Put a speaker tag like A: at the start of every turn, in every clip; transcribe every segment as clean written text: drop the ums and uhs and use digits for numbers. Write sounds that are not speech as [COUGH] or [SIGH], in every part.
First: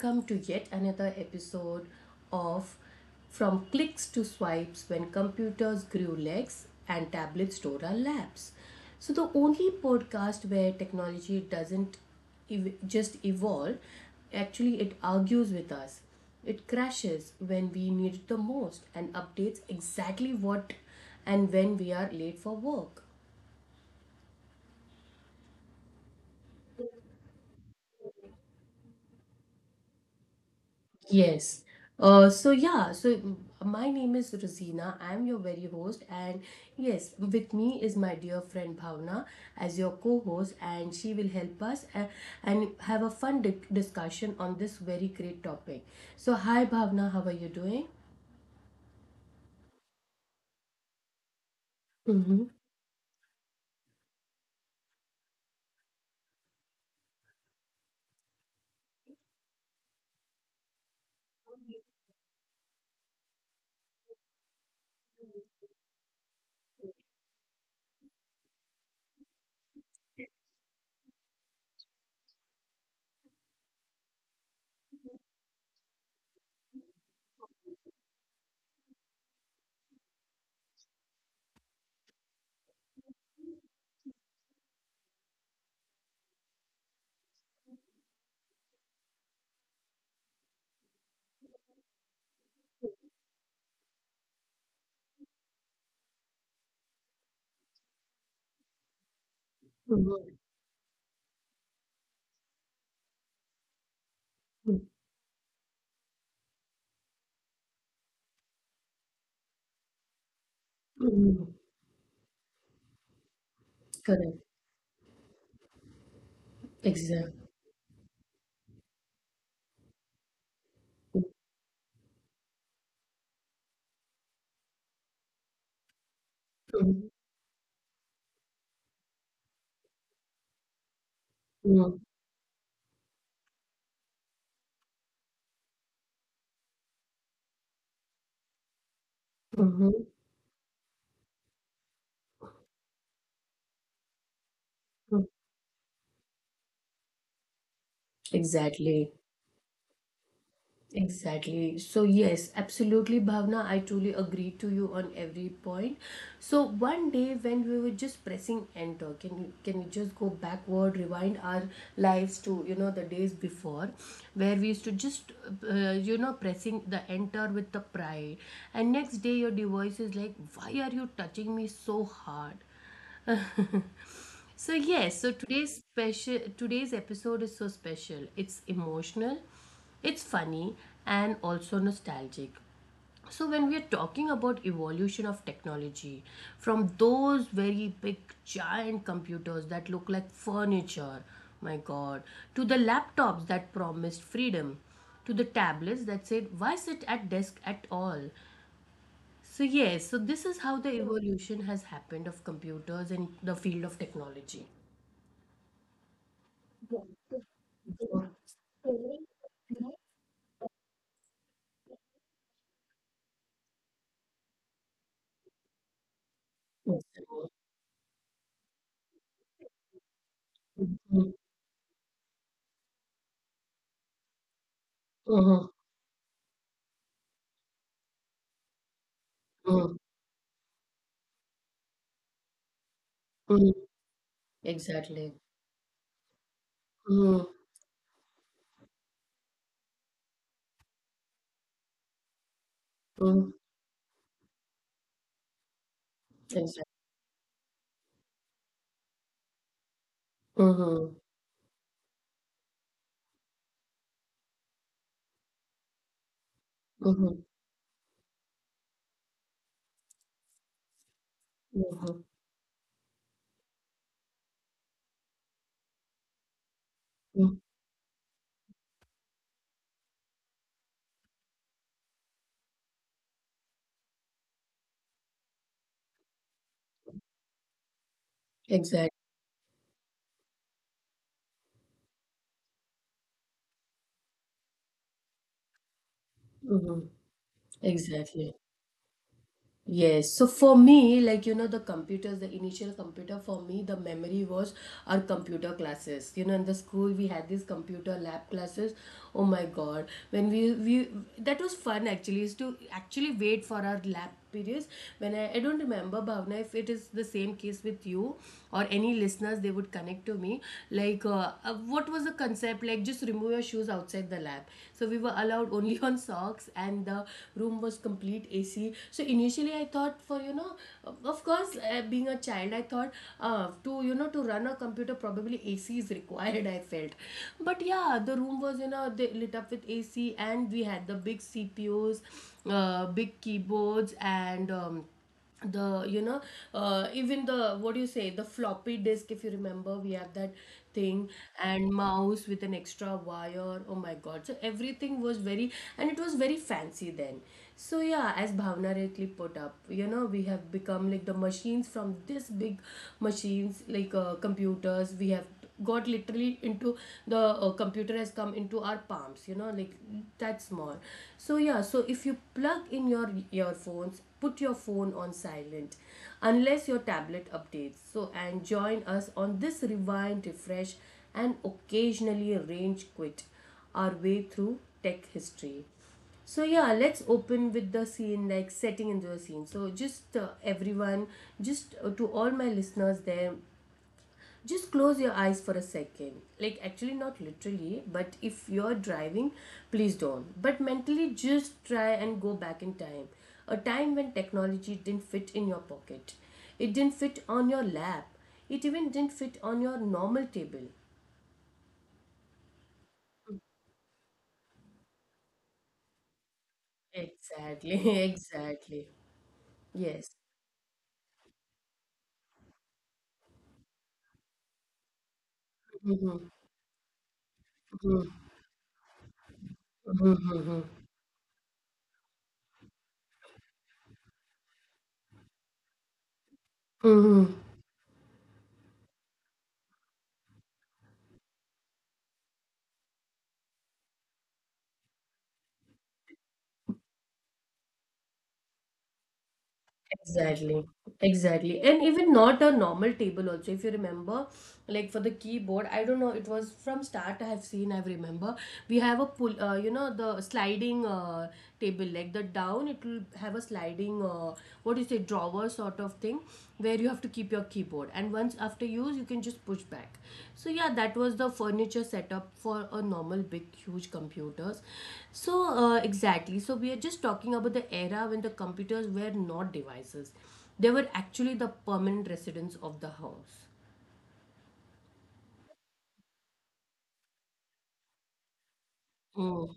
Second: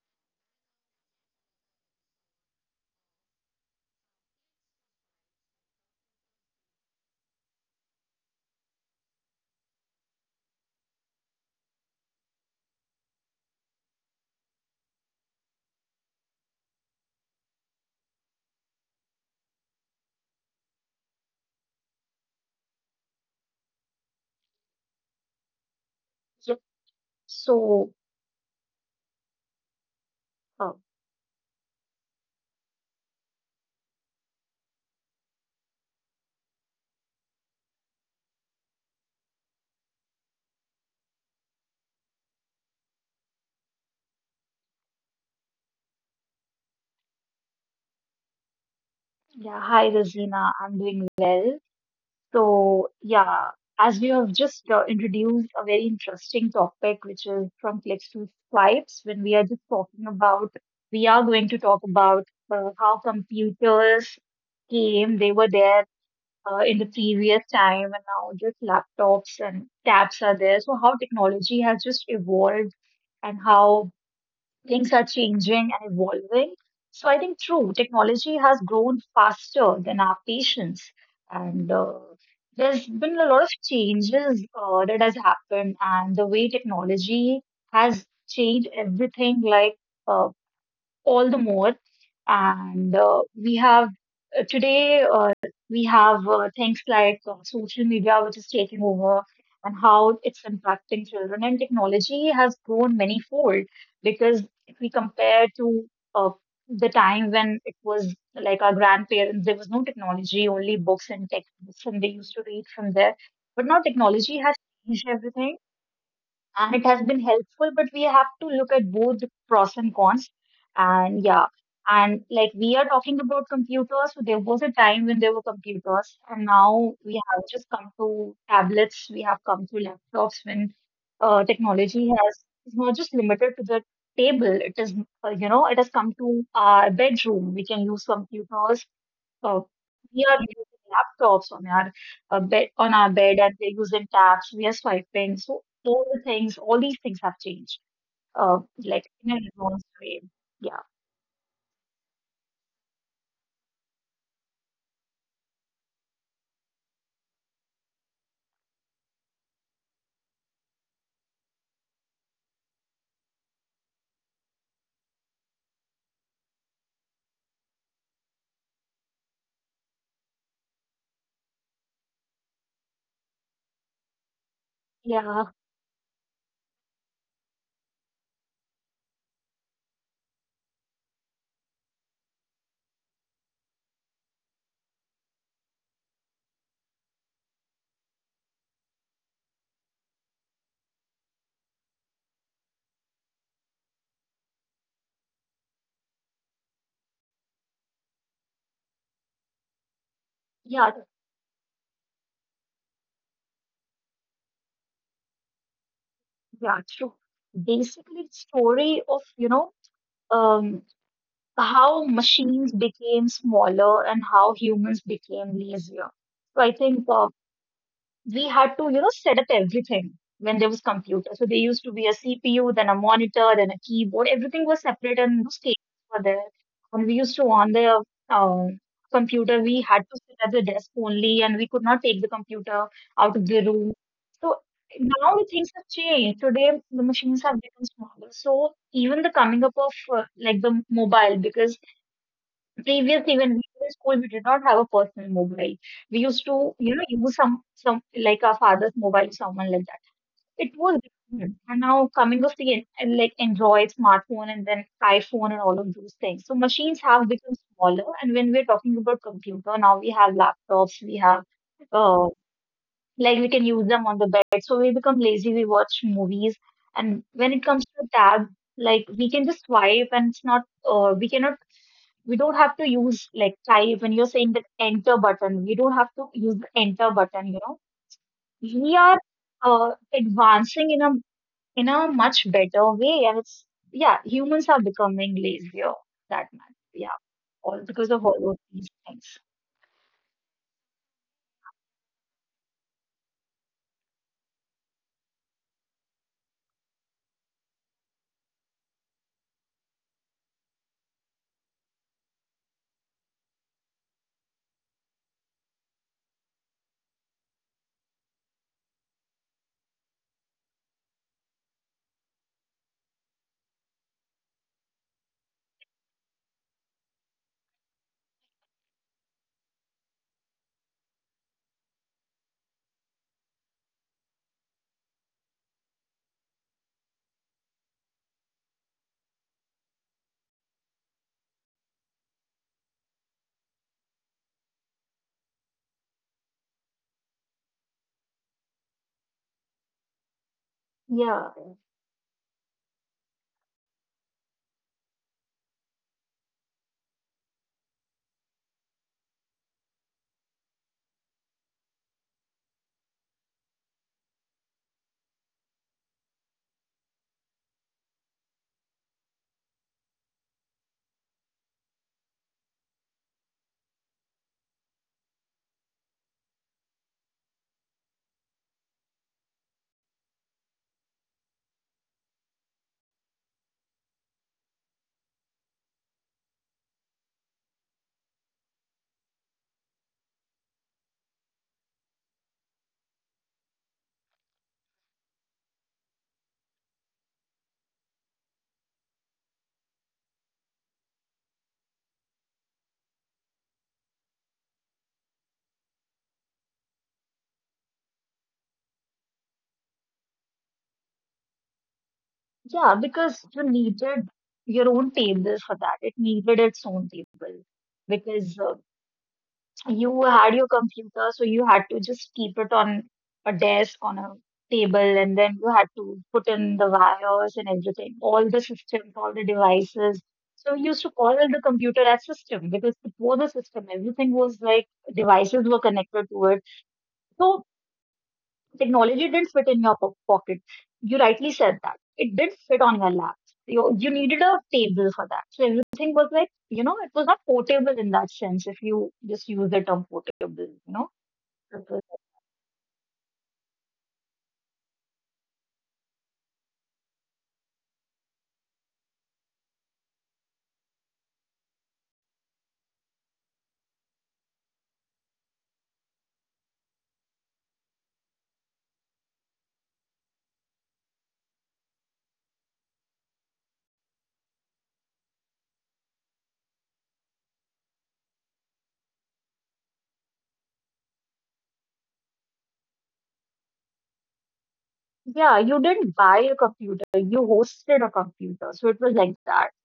A: welcome to yet another episode of From Clicks to Swipes When Computers Grew Legs and Tablets Tore Our Laps. So, the only podcast where technology doesn't just evolve, actually, it argues with us. It crashes when we need it the most and updates exactly what and when we are late for work.
B: Yeah. So, uh,
A: Yes. So yeah, so my name is Rosina. I'm your very host, and yes, with me is my dear friend Bhavna as your co-host, and she will help us and have a fun di discussion on this very great topic. So hi, Bhavna, how are you doing?
B: yeah, hi Rosina, I'm doing well.
A: Mm-hmm.
B: So, yeah, as you have just introduced a very interesting topic, which is from clicks to swipes, when we are just talking about, we are going to talk about how computers they were there in the previous time, and now just laptops and tabs are there. So, how technology has just evolved and how things are changing and evolving. So I think true, technology has grown faster than our patience, and there's been a lot of changes that has happened, and the way technology has changed everything, like. Uh, all the more. And we have today we have things like social media, which is taking over, and how it's
A: Mm-hmm.
B: impacting children. And technology has grown many fold because if we compare to uh, the time when it was like our grandparents, there was no technology, only books and
A: Mm-hmm.
B: textbooks, and they used to read from there. But now technology has
A: Correct.
B: changed everything, and it has been
A: Exactly.
B: helpful, but we have to look at both the pros and cons. And yeah, and like we are talking about computers, so there was a time when there were computers, and now we have just come to tablets, we have come to laptops, when technology
A: Mm-hmm.
B: has is not just limited to the table. It is, you know, it has come to our bedroom. We can use computers. Oh,
A: Mm-hmm.
B: we are using laptops on our on our bed, and we're using tabs. We are swiping. So all the things, all these things have changed. Like
A: Exactly.
B: in an advanced way. Yeah,
A: Exactly. So, yes, absolutely, Bhavna. I truly agree to you on every point. So, one day when we were just pressing enter, can we just go backward, rewind our lives to the days before, where we used to just pressing the enter with the pride, and next day your device is like, why are you touching me so hard? [LAUGHS] So yes, so
B: yeah,
A: today's episode is so special. It's emotional, it's funny and also nostalgic. So when we are talking about evolution of technology from those very big giant computers that look like furniture, my god, to the laptops that promised freedom, to the tablets that said why sit at desk at all. So yes, so this is
B: yeah,
A: how the evolution has happened of computers in the field of technology.
B: yeah. True. Basically, the
A: Mhm.
B: story of, you know, um how machines became smaller and how humans became lazier. So I think
A: Exactly.
B: we had to, you know, set up everything when there was computer.
A: Mhm.
B: So there used to be a CPU, then a monitor, then a keyboard. Everything was separate, and those
A: Mhm.
B: cables were there. And we used to on the um, computer, we had
A: Mhm.
B: to sit at the desk only, and we could not take the computer out of the
A: Mhm.
B: room. So now
A: Exactly.
B: things have changed. Today the machines
A: Mhm.
B: have become smaller. So even the coming up of like the mobile, because previous, even
A: Mhm.
B: we were in school, we did not have a personal mobile. We used to,
A: Exactly.
B: you know, use some like our father's mobile, someone like that. It was
A: Mhm.
B: different. And now coming of the en- and like Android smartphone and then iPhone and all of those things. So machines have
A: Mhm.
B: become smaller, and when we're talking about computer, now we have laptops, we have, uh,
A: Mhm.
B: like we can use them on the bed, so we become lazy, we watch movies. And when it
A: Mhm.
B: comes to tab, like we can just swipe, and it's not, uh, we cannot we don't have to use like type, when you're saying the enter button. We don't have to use the enter button, you know. We are
A: Exact-
B: advancing in a much better way, and it's, yeah, humans are becoming lazier that much. Yeah.
A: mhm.
B: All because of all of
A: Exactly.
B: these things.
A: Yes, so for me, like, the computers, the initial computer for me, the memory was our computer classes. You know, in the school we had these computer lab classes. Oh my God, when we that was fun actually. Is to actually wait for our lab periods. When I don't remember Bhavna if it is the same case with you or any listeners, they would connect to me. Like, what was the concept? Like just remove your shoes outside the lab so we were allowed only [LAUGHS] on socks and the room was complete ac. So initially I thought for, of course, being a child, I thought, to you know to run a computer probably ac is [LAUGHS] required, I felt. But yeah, the room was, they lit up with ac, and we had the big cpus, big keyboards, and the, even the, what do you say, the floppy disk, if you remember, we have that thing,
B: Yeah.
A: and mouse with an extra wire. Oh my god, so everything was very, and it was very fancy then. So yeah, as Bhavna rightly put up, we have become like the machines. From this big machines, like, computers, we have got literally into the, computer has come into our palms, like that small. So yeah, so if you plug in your earphones, put your phone on silent unless your tablet updates. So and join us on this rewind, refresh, and occasionally range quit our way through tech history. So yeah, let's open with the scene, like setting into a scene. So just everyone, just to all my listeners there, just close your eyes for a second. Like, actually, not literally, but if you're driving, please don't. But mentally, just try and go back in time. A time when technology didn't fit in your pocket, it didn't fit on your lap, it even didn't fit on your normal table.
B: Yeah, because you needed your own tables for that. It needed its own table,
A: Exactly, [LAUGHS]
B: because
A: exactly.
B: you
A: Yes.
B: had your computer, so you had to just keep it on on a table, and then you had to put in the wires and everything, all the systems, all the devices. So we used to call the computer as system, because it was a system. Everything was like devices were connected to it. So
A: [LAUGHS]
B: technology didn't fit in your pocket. You rightly said that. It did fit on your lap. You needed a table for that. So everything was like, you know, it was not portable in that sense, if you just use the term portable,
A: Exactly,
B: you know.
A: exactly. And even not a normal table also. If you remember, like for the keyboard, I don't know, it was from start I have seen, I remember. We have a pull, the sliding table, like the down, it will have a sliding, what do you say, drawer sort of thing where you have to keep your keyboard, and once after use you can just push back. So yeah, that was the furniture setup for a normal big huge computers. So exactly, so we are just talking about the era when the computers were not devices, they were actually the permanent residents of the house.
B: Yeah, you didn't buy a computer, you hosted a computer. So it was like that.
A: Mm.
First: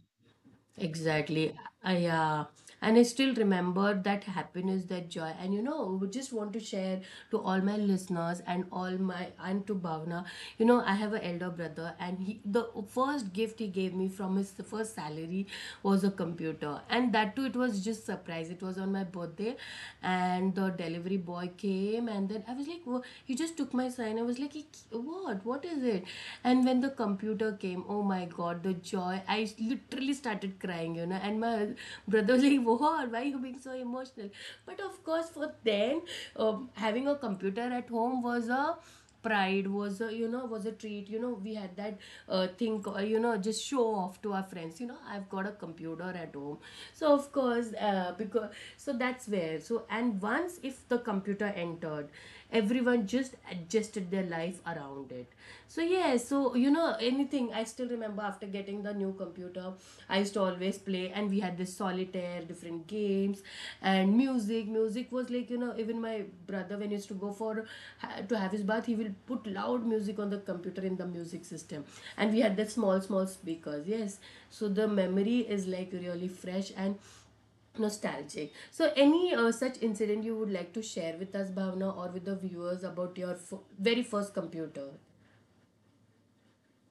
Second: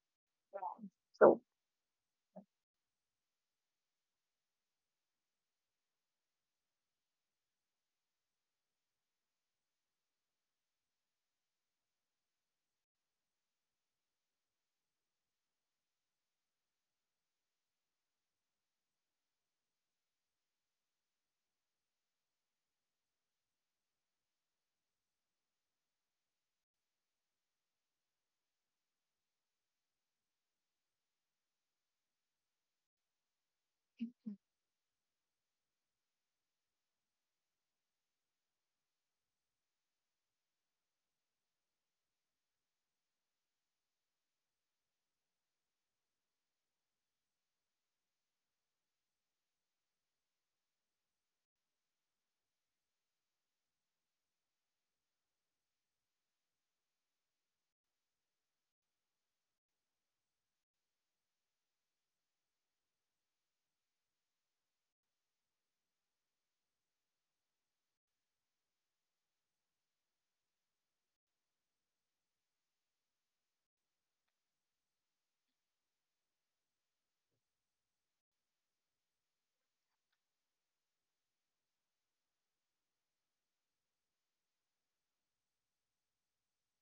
B: Yeah. So,
A: Exactly. Yeah. And I still remember that happiness, that joy. And you know, we just want to share to all my listeners and all my and to Bhavna. You know, I have an elder brother, and he the first gift he gave me from his first salary was a computer, and that too it was just surprise. It was on my birthday, and the delivery boy came, and then I was like, "Wha- he just took my sign. I was like, "He- What? What is it?" And when the computer came, oh my god, the joy. I literally started crying, you know. And my brother was like, "Whoa, why are you being so emotional?" But of course, for them, having a computer at home was a pride, was a, was a treat, we had that thing, just show off to our friends, I've got a computer at home. So of course, because, so that's where, so, and once if the computer entered, everyone just adjusted their life around it. So yeah, so anything, I still remember after getting the new computer, I used to always play, and we had this solitaire, different games, and music, was like, even my brother when he used to go for, to have his bath, he will put loud music on the computer in the music system, and we had that small speakers, yes. So the memory is like really fresh and nostalgic. So any such incident you would like to share with us, Bhavna, or with the viewers about your very first computer?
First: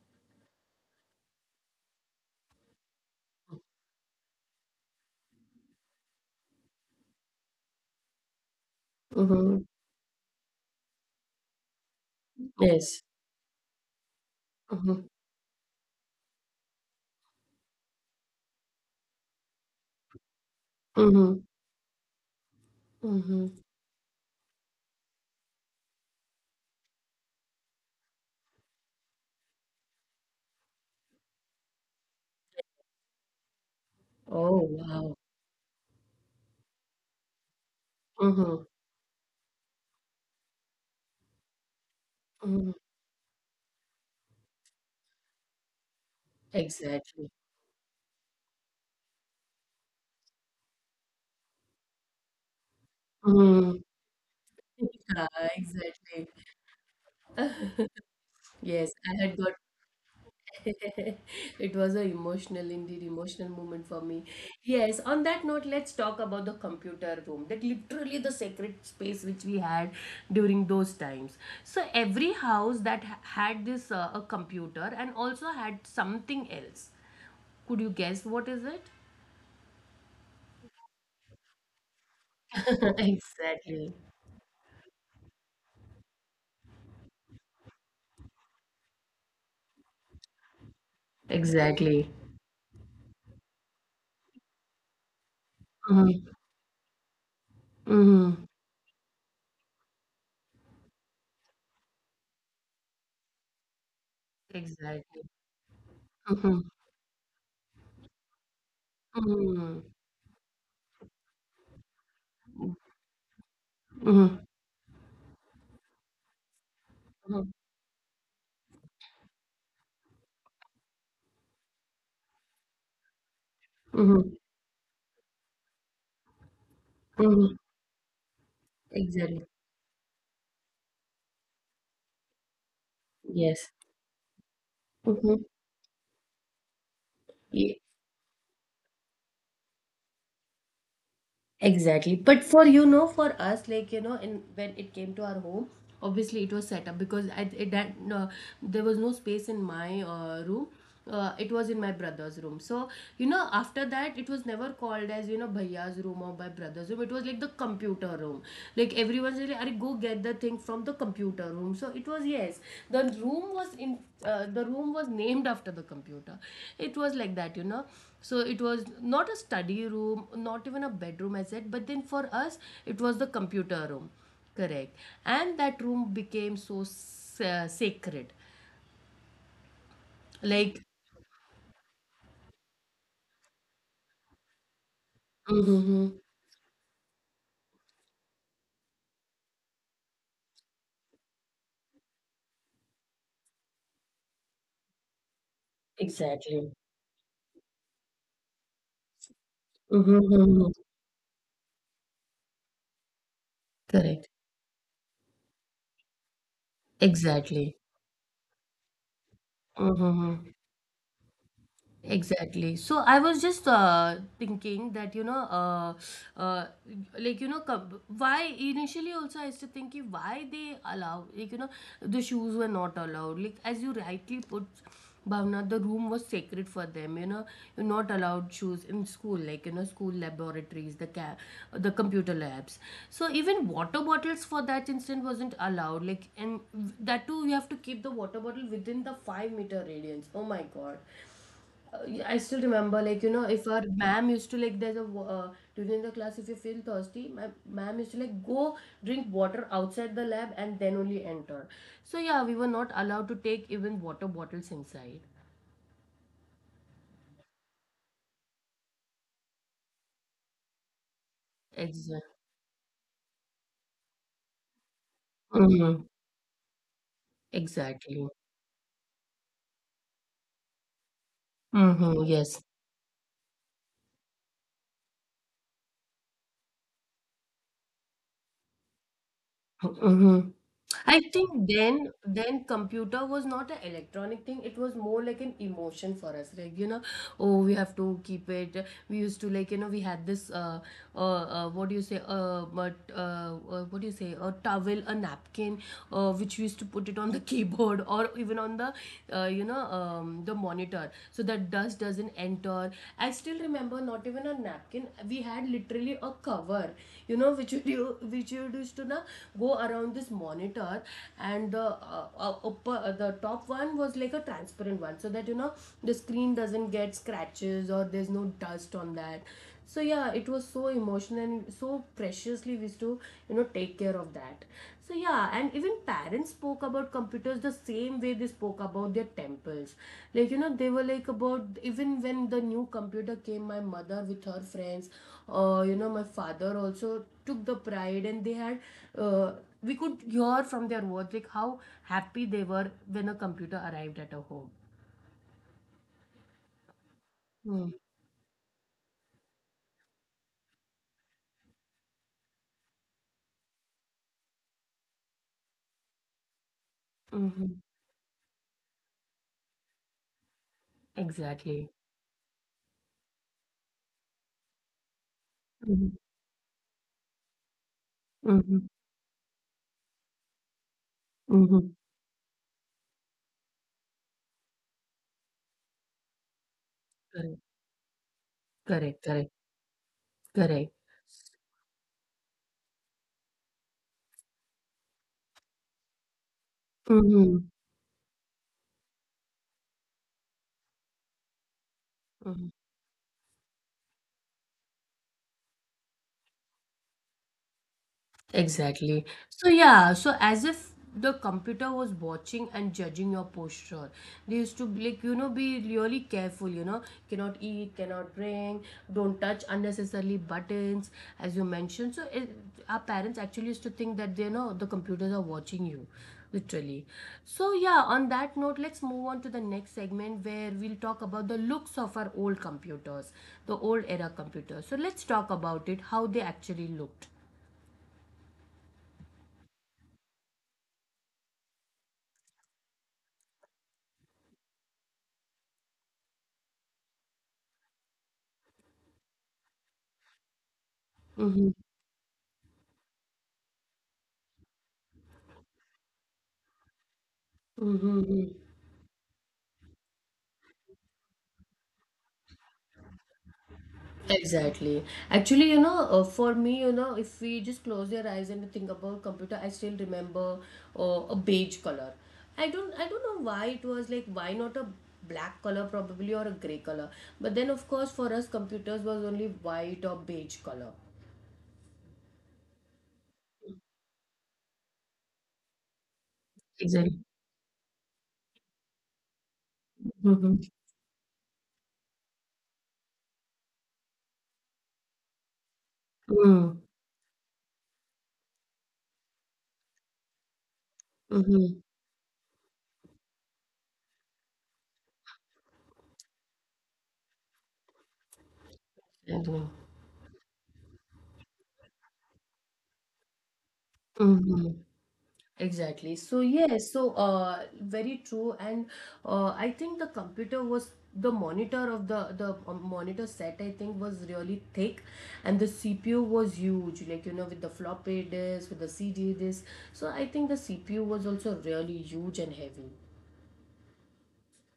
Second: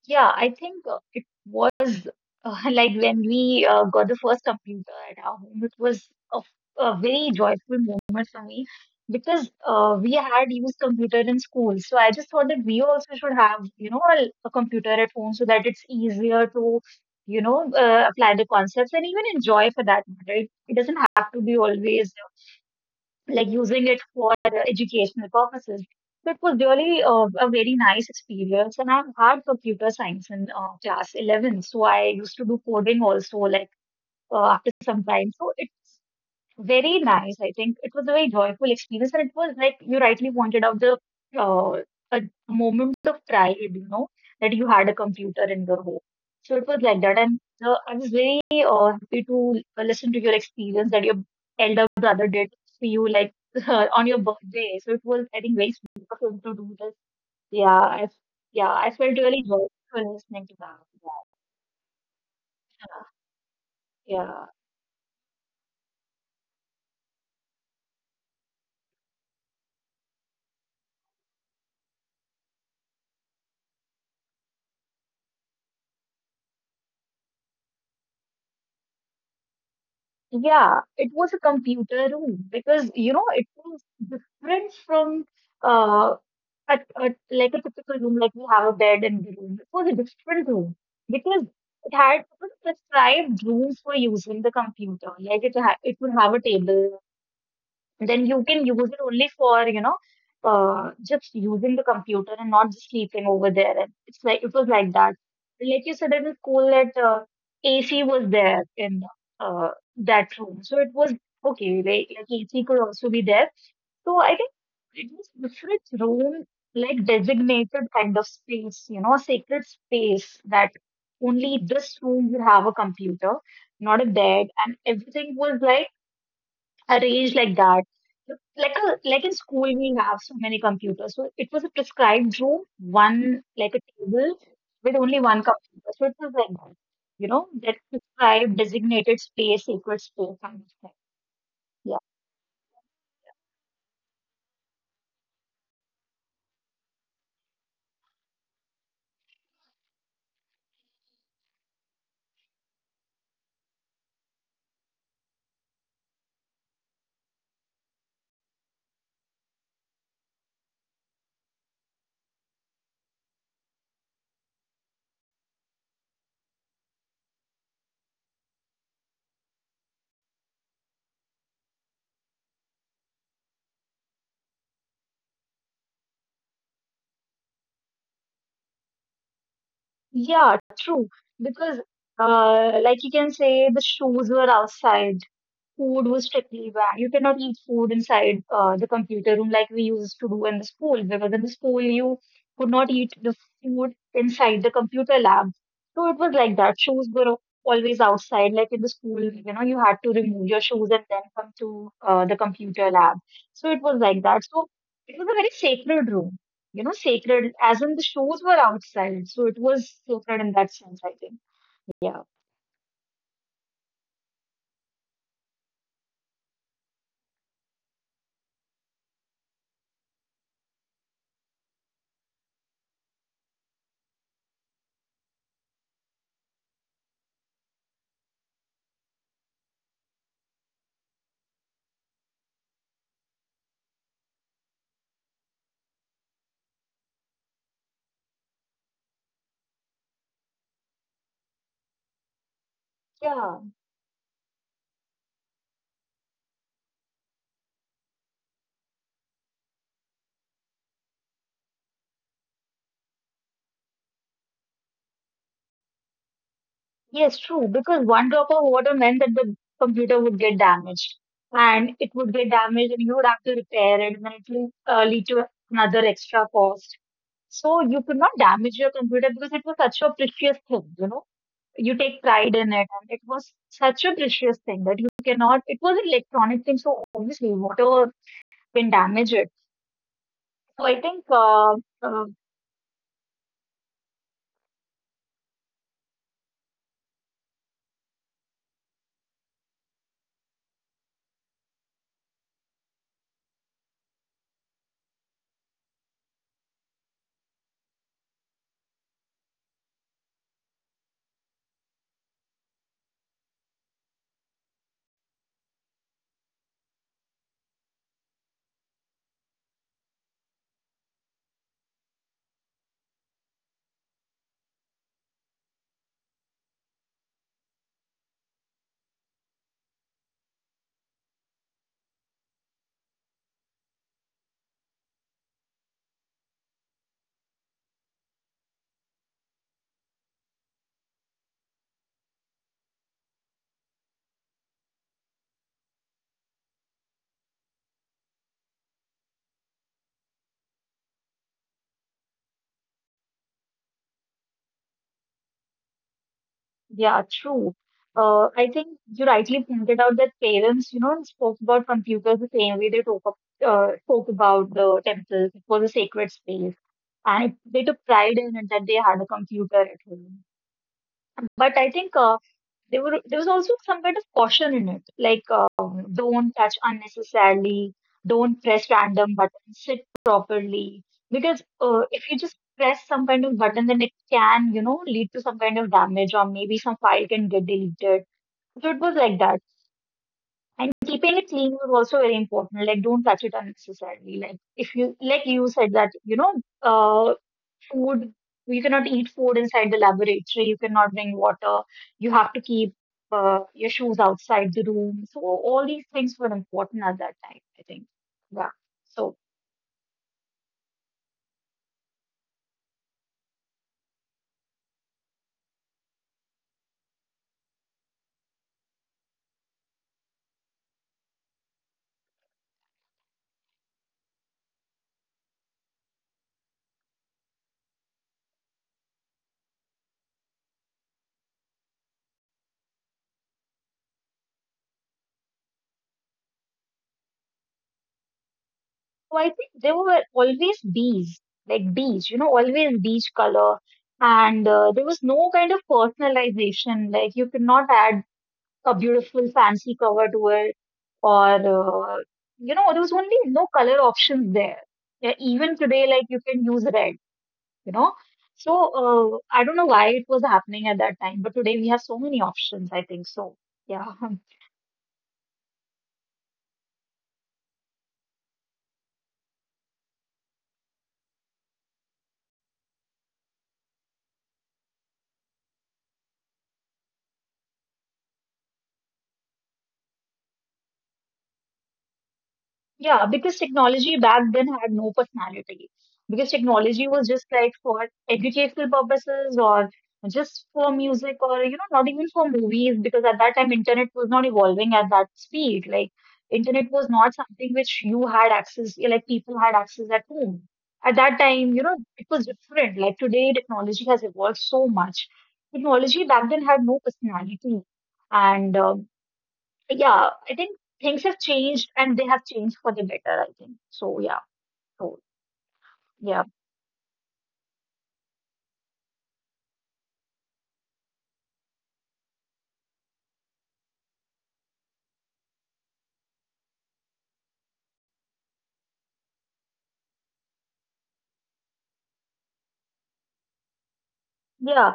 B: Yeah, I think it was [LAUGHS] like when we got the first computer at our home, it was a, a very joyful moment for me, because
A: Mm-hmm.
B: we had used computer in school. So I just thought that we
A: Yes.
B: also should have, you know, a computer
A: Mm-hmm.
B: at home, so that it's easier to, you know, apply the concepts and even enjoy for that matter. It doesn't have to
A: Mm-hmm.
B: be always like
A: Mm-hmm.
B: using it for educational purposes. So it was really a very nice experience, and I've had computer science in class 11. So I used to do coding also, like after
A: Oh
B: some
A: wow.
B: time. So it's. Very nice. I think it was a very joyful
A: Mm-hmm.
B: experience, and it was like you rightly pointed out the uh, a
A: Mm-hmm.
B: moment of pride, you know, that you had a computer in your home. So it was like that, and
A: Exactly.
B: I was very happy to listen to your experience that your elder brother did for you, like [LAUGHS]
A: Mm-hmm.
B: on your birthday. So it
A: [LAUGHS]
B: was,
A: Yeah,
B: I think, very sweet of
A: exactly.
B: him to do this. Yeah, I, yeah, I
A: Yes,
B: felt
A: I
B: really
A: had got.
B: joyful listening to that.
A: [LAUGHS] It was a emotional, indeed, emotional moment for me.
B: Yeah.
A: Yes, on that note, let's talk about the computer room. That literally the sacred space which we had during those times. So every house that had this a computer and also had something else. Could you guess what is it?
B: Yeah, it was a computer room, because
A: [LAUGHS]
B: you know, it was
A: Exactly.
B: different from uh a, like a typical room, like we have a bed in the room. It was a different room, because
A: Exactly.
B: it was prescribed rooms for using the computer. Like it would
A: Mm-hmm.
B: have a table, then you
A: Mm-hmm.
B: can use it only for, you know, just using the computer and not just sleeping over there, and it's like, it was like that,
A: Exactly.
B: like you said in school
A: Mm-hmm.
B: that, ac was there in, uh,
A: Mm-hmm.
B: that room. So it was okay, like ac could also be there. So I think
A: Mm-hmm.
B: it was different room, like
A: Mm-hmm.
B: designated kind of space, you know, a sacred space, that only this room will have a computer, not a
A: Mm-hmm.
B: bed, and everything was like arranged like
A: Mm-hmm.
B: that. Like a, like in
A: Exactly.
B: school we have so many computers. So it was a prescribed room, one, like a
A: Yes.
B: table with only one
A: Mm-hmm.
B: computer. So it was like that. You know, that prescribed designated space, sacred space kind of thing. Yeah.
A: Exactly. But for, for us, like, in when it came to our home, obviously it was set up because I it that no, there was no space in my room. It was in my brother's room. So you know, after that, it was never called as you know, bhaiya's room or my brother's room. It was like the computer room. Like everyone said, "Arey, go get the thing from the computer room." So it was, yes, the room was in the room was named after the computer. It was like that, you know, so it was not a study room, not even a bedroom, I said, but then for us it was the computer room. Correct. And that room became so sacred,
B: Yeah,
A: like.
B: true. Because like you can say the shoes were outside,
A: Mhm,
B: food was
A: mhm.
B: strictly banned. You cannot eat food inside the computer room, like we used to do in the school, because in the school you could not eat the food inside the computer lab. So it was like that.
A: Exactly.
B: Shoes were always outside, like in the school, you know, you had to
A: Mhm,
B: remove your
A: mhm, mhm.
B: shoes and then come to the computer lab. So it was like
A: Correct.
B: that. So it was a very sacred room, you know, sacred, as
A: Exactly.
B: in the shoes were outside. So it was sacred in that sense, I think. Yeah.
A: Exactly. So I was just thinking that, you know, uh, like, why initially also I used to think ki why they allow, like, the shoes were not allowed. Like as you rightly put, Bhavna, the room was sacred for them. You know, you're not allowed shoes in school. Like, you know, school laboratories, the computer labs. So even water bottles for that instant wasn't allowed. Like, and that too, you have to keep the water bottle within the 5 meter radius. Oh my god, uh, I still remember, like, you know,
B: Yeah.
A: if our ma'am used to, like, there's a, during the class, if you feel thirsty, my ma'am used to, like, go drink water outside the lab and then only enter. So, yeah, we were not allowed to take even water bottles inside.
B: Yes, true, because one drop of water meant that the computer would get damaged, and it would
A: Exactly.
B: get damaged, and you would have to repair it, and then it will lead to another
A: Hmm.
B: extra cost. So you could not
A: Exactly.
B: damage your computer, because it was such a precious thing, you know. You take
A: Mm-hmm.
B: pride in
A: Yes.
B: it, and it was such a precious thing, that you cannot, it was an electronic thing, so obviously water can damage it.
A: Mm-hmm.
B: So I think,
A: I think then
B: uh,
A: then computer was not an electronic thing. It was more like an emotion for us. Like, you know, oh, we have to keep it. We used to, like, you know, we had this what do you say? But what do you say? A towel, a napkin, which we used to put it on the [LAUGHS] keyboard or even on the the monitor so that dust doesn't enter. I still remember, not even a napkin, we had literally a cover, you know, which you used to na go around this monitor. And the upper, the top one was like a transparent one, so that, you know, the screen doesn't get scratches or there's no dust on that. So yeah, it was so emotional and so preciously we used to, you know, take care of that. So yeah, and even parents spoke about computers the same way they spoke about their temples. Like, you know, they were like about, even when the new computer came, my mother with her friends, you know, my father also took the pride, and they had uh, we could hear from their words like how happy they were when a computer arrived at a home.
B: Yeah, true.
A: Mm.
B: I think you rightly pointed out that parents, you know, spoke about computers the same way they talk, spoke about the temples. It was a sacred space, and it, they
A: Mm-hmm.
B: took pride in it, that they had a computer at home. But I
A: Exactly.
B: think, there were, there was also some kind of caution in it, like
A: Mm-hmm.
B: don't touch unnecessarily, don't press
A: Mm-hmm.
B: random buttons, sit properly, because
A: Mm-hmm.
B: if you just press some kind of button, then it can, you know, lead to some kind of damage, or maybe some file can get
A: Correct.
B: deleted. So it was
A: Correct.
B: like that.
A: Correct.
B: And keeping it clean was also very important. Like don't touch it unnecessarily. Like if you, like you said, that you know, uh,
A: Correct.
B: food. You cannot eat food inside the laboratory. You cannot drink water. You have to
A: Mhm.
B: keep your shoes outside the room. So all these things were important at that time, I think. Yeah. So,
A: Exactly. So yeah, so as if the computer was watching and judging your posture. They used to be like, you know, be really careful, you know, cannot eat, cannot drink, don't touch unnecessarily buttons, as you mentioned. So it, our parents actually used to think that, they know, the computers are watching you, literally. So yeah, on that note, let's move on to the next segment where we'll talk about the looks of our old computers, the old era computers. So let's talk about it, how they actually looked.
B: so I think there were always bees, like bees, you know, always beige color. And there was no kind of personalization. Like you could not add a beautiful fancy cover to it, or,
A: Mm-hmm.
B: you know, there was only no color options there. Yeah, even today, like you can use red, you know.
A: Mm-hmm.
B: So I don't know why it was happening at that time, but today we have so many options, I think. So yeah. [LAUGHS]
A: Exactly. Actually, you know, for me, you know, if we just close your eyes and think about computer, I still remember a beige color. I don't know why it was like why not a black color probably or a gray color. But then of course for us computers was only white or beige color.
B: Yeah, because technology back then had no personality. Because technology was
A: Exactly.
B: just like for educational purposes or just
A: Mm-hmm.
B: for music or, you know, not even for movies because at that time internet was not evolving at that speed. Like internet was not something which you had access, like people had access at home. At that time, you
A: Mm-hmm.
B: know, it was different. Like today, technology has evolved so much. Technology back then had no personality. And yeah, I think things have changed and they have changed for the better, I think. So yeah,
A: Mm-hmm.
B: so
A: Exactly.
B: yeah,
A: So yes, so very true, and I think the computer was the monitor of the monitor set. I think was really thick, and the CPU was huge. Like you know, with the floppy disk, with the CD disk. So I think the CPU was also really huge and heavy.
B: yeah.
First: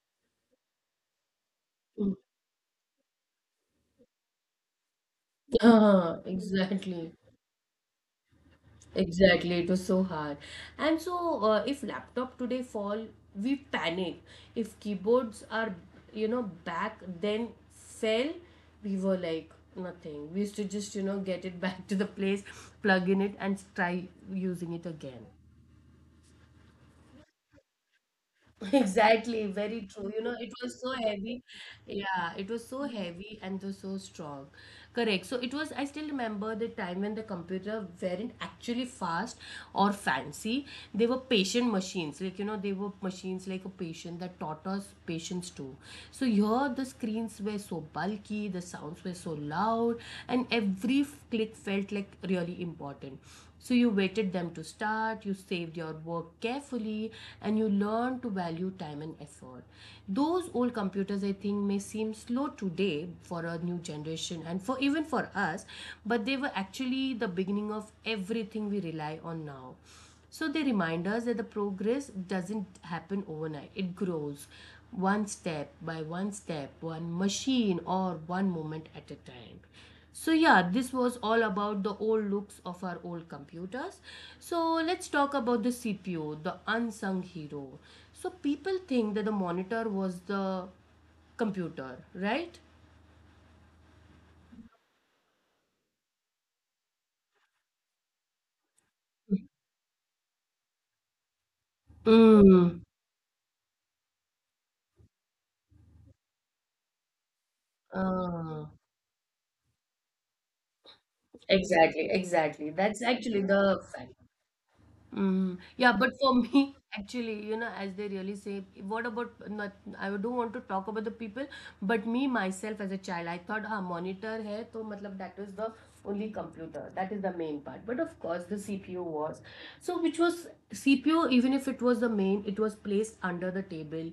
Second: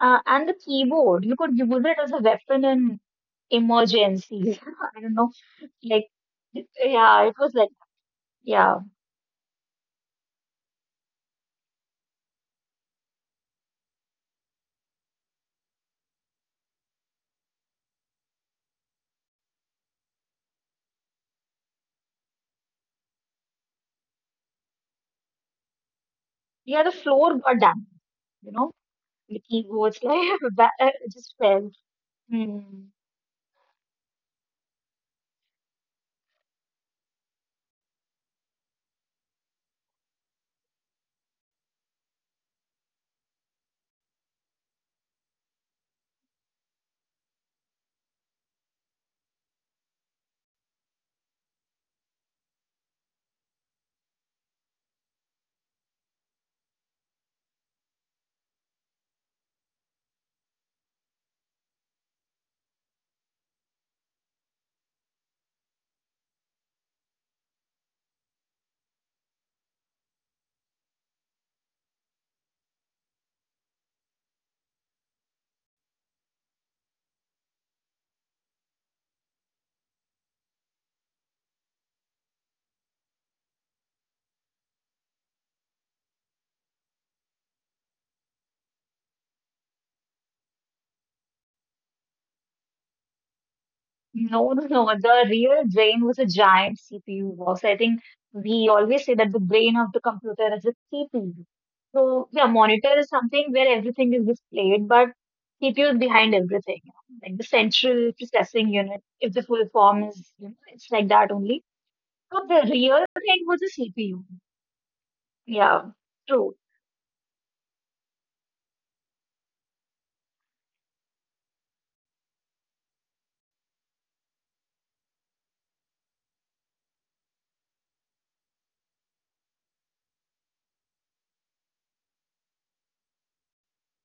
B: And the keyboard, you could use it as
A: Mm.
B: a weapon in emergencies. [LAUGHS] I don't know,
A: [LAUGHS]
B: like
A: Uh, exactly.
B: yeah, it was like yeah,
A: Exactly, it was so hard. And so, if laptop today fall, we panic. If keyboards are, you know, back then fell, we were like nothing. We used to just, you know, get it back to the place, plug in it, and try using it again.
B: yeah. The floor got damaged, you know,
A: [LAUGHS]
B: the
A: Exactly, very
B: keyboard's [LAUGHS]
A: true. You know,
B: like
A: it
B: that,
A: was so
B: it just
A: heavy.
B: fell.
A: Yeah, it
B: Hmm.
A: was so heavy and was so strong. Correct. So it was, I still remember the time when the computer weren't actually fast or fancy. They were patient machines. Like, you know, they were machines like a patient that taught us patience too. So here the screens were so bulky, the sounds were so loud, and every click felt like really important. So you waited them to start, you saved your work carefully, and you learned to value time and effort. Those old computers, I think, may seem slow today for a new generation and for even for us, but they were actually the beginning of everything we rely on now. So they remind us that the progress doesn't happen overnight. It grows one step by one step, one machine or one moment at a time. So, yeah, this was all about the old looks of our old computers. So, let's talk about the CPU, the unsung hero. So, people think that the monitor was the computer, right?
B: No, [LAUGHS] no, no. The real brain was a giant CPU box. I think we always say that the brain of the computer is a CPU. So, yeah,
A: Mm.
B: monitor is something where everything is displayed, but CPU is behind everything, you know, like the central
A: Uh,
B: processing unit, if the full form is, you know, it's like that only.
A: Exactly,
B: But
A: exactly.
B: the
A: That's
B: real
A: actually
B: thing was the
A: the fact.
B: CPU.
A: Mm, yeah,
B: Yeah,
A: but for [LAUGHS]
B: true.
A: me, actually, you know, as they really say, what about not? I don't want to talk about the people, but me myself as a child, I thought, ah, monitor hai, so, matlab, that is the only computer. That is the main part. But of course, the CPU was. So, which was CPU, even if it was the main, it was placed under the table,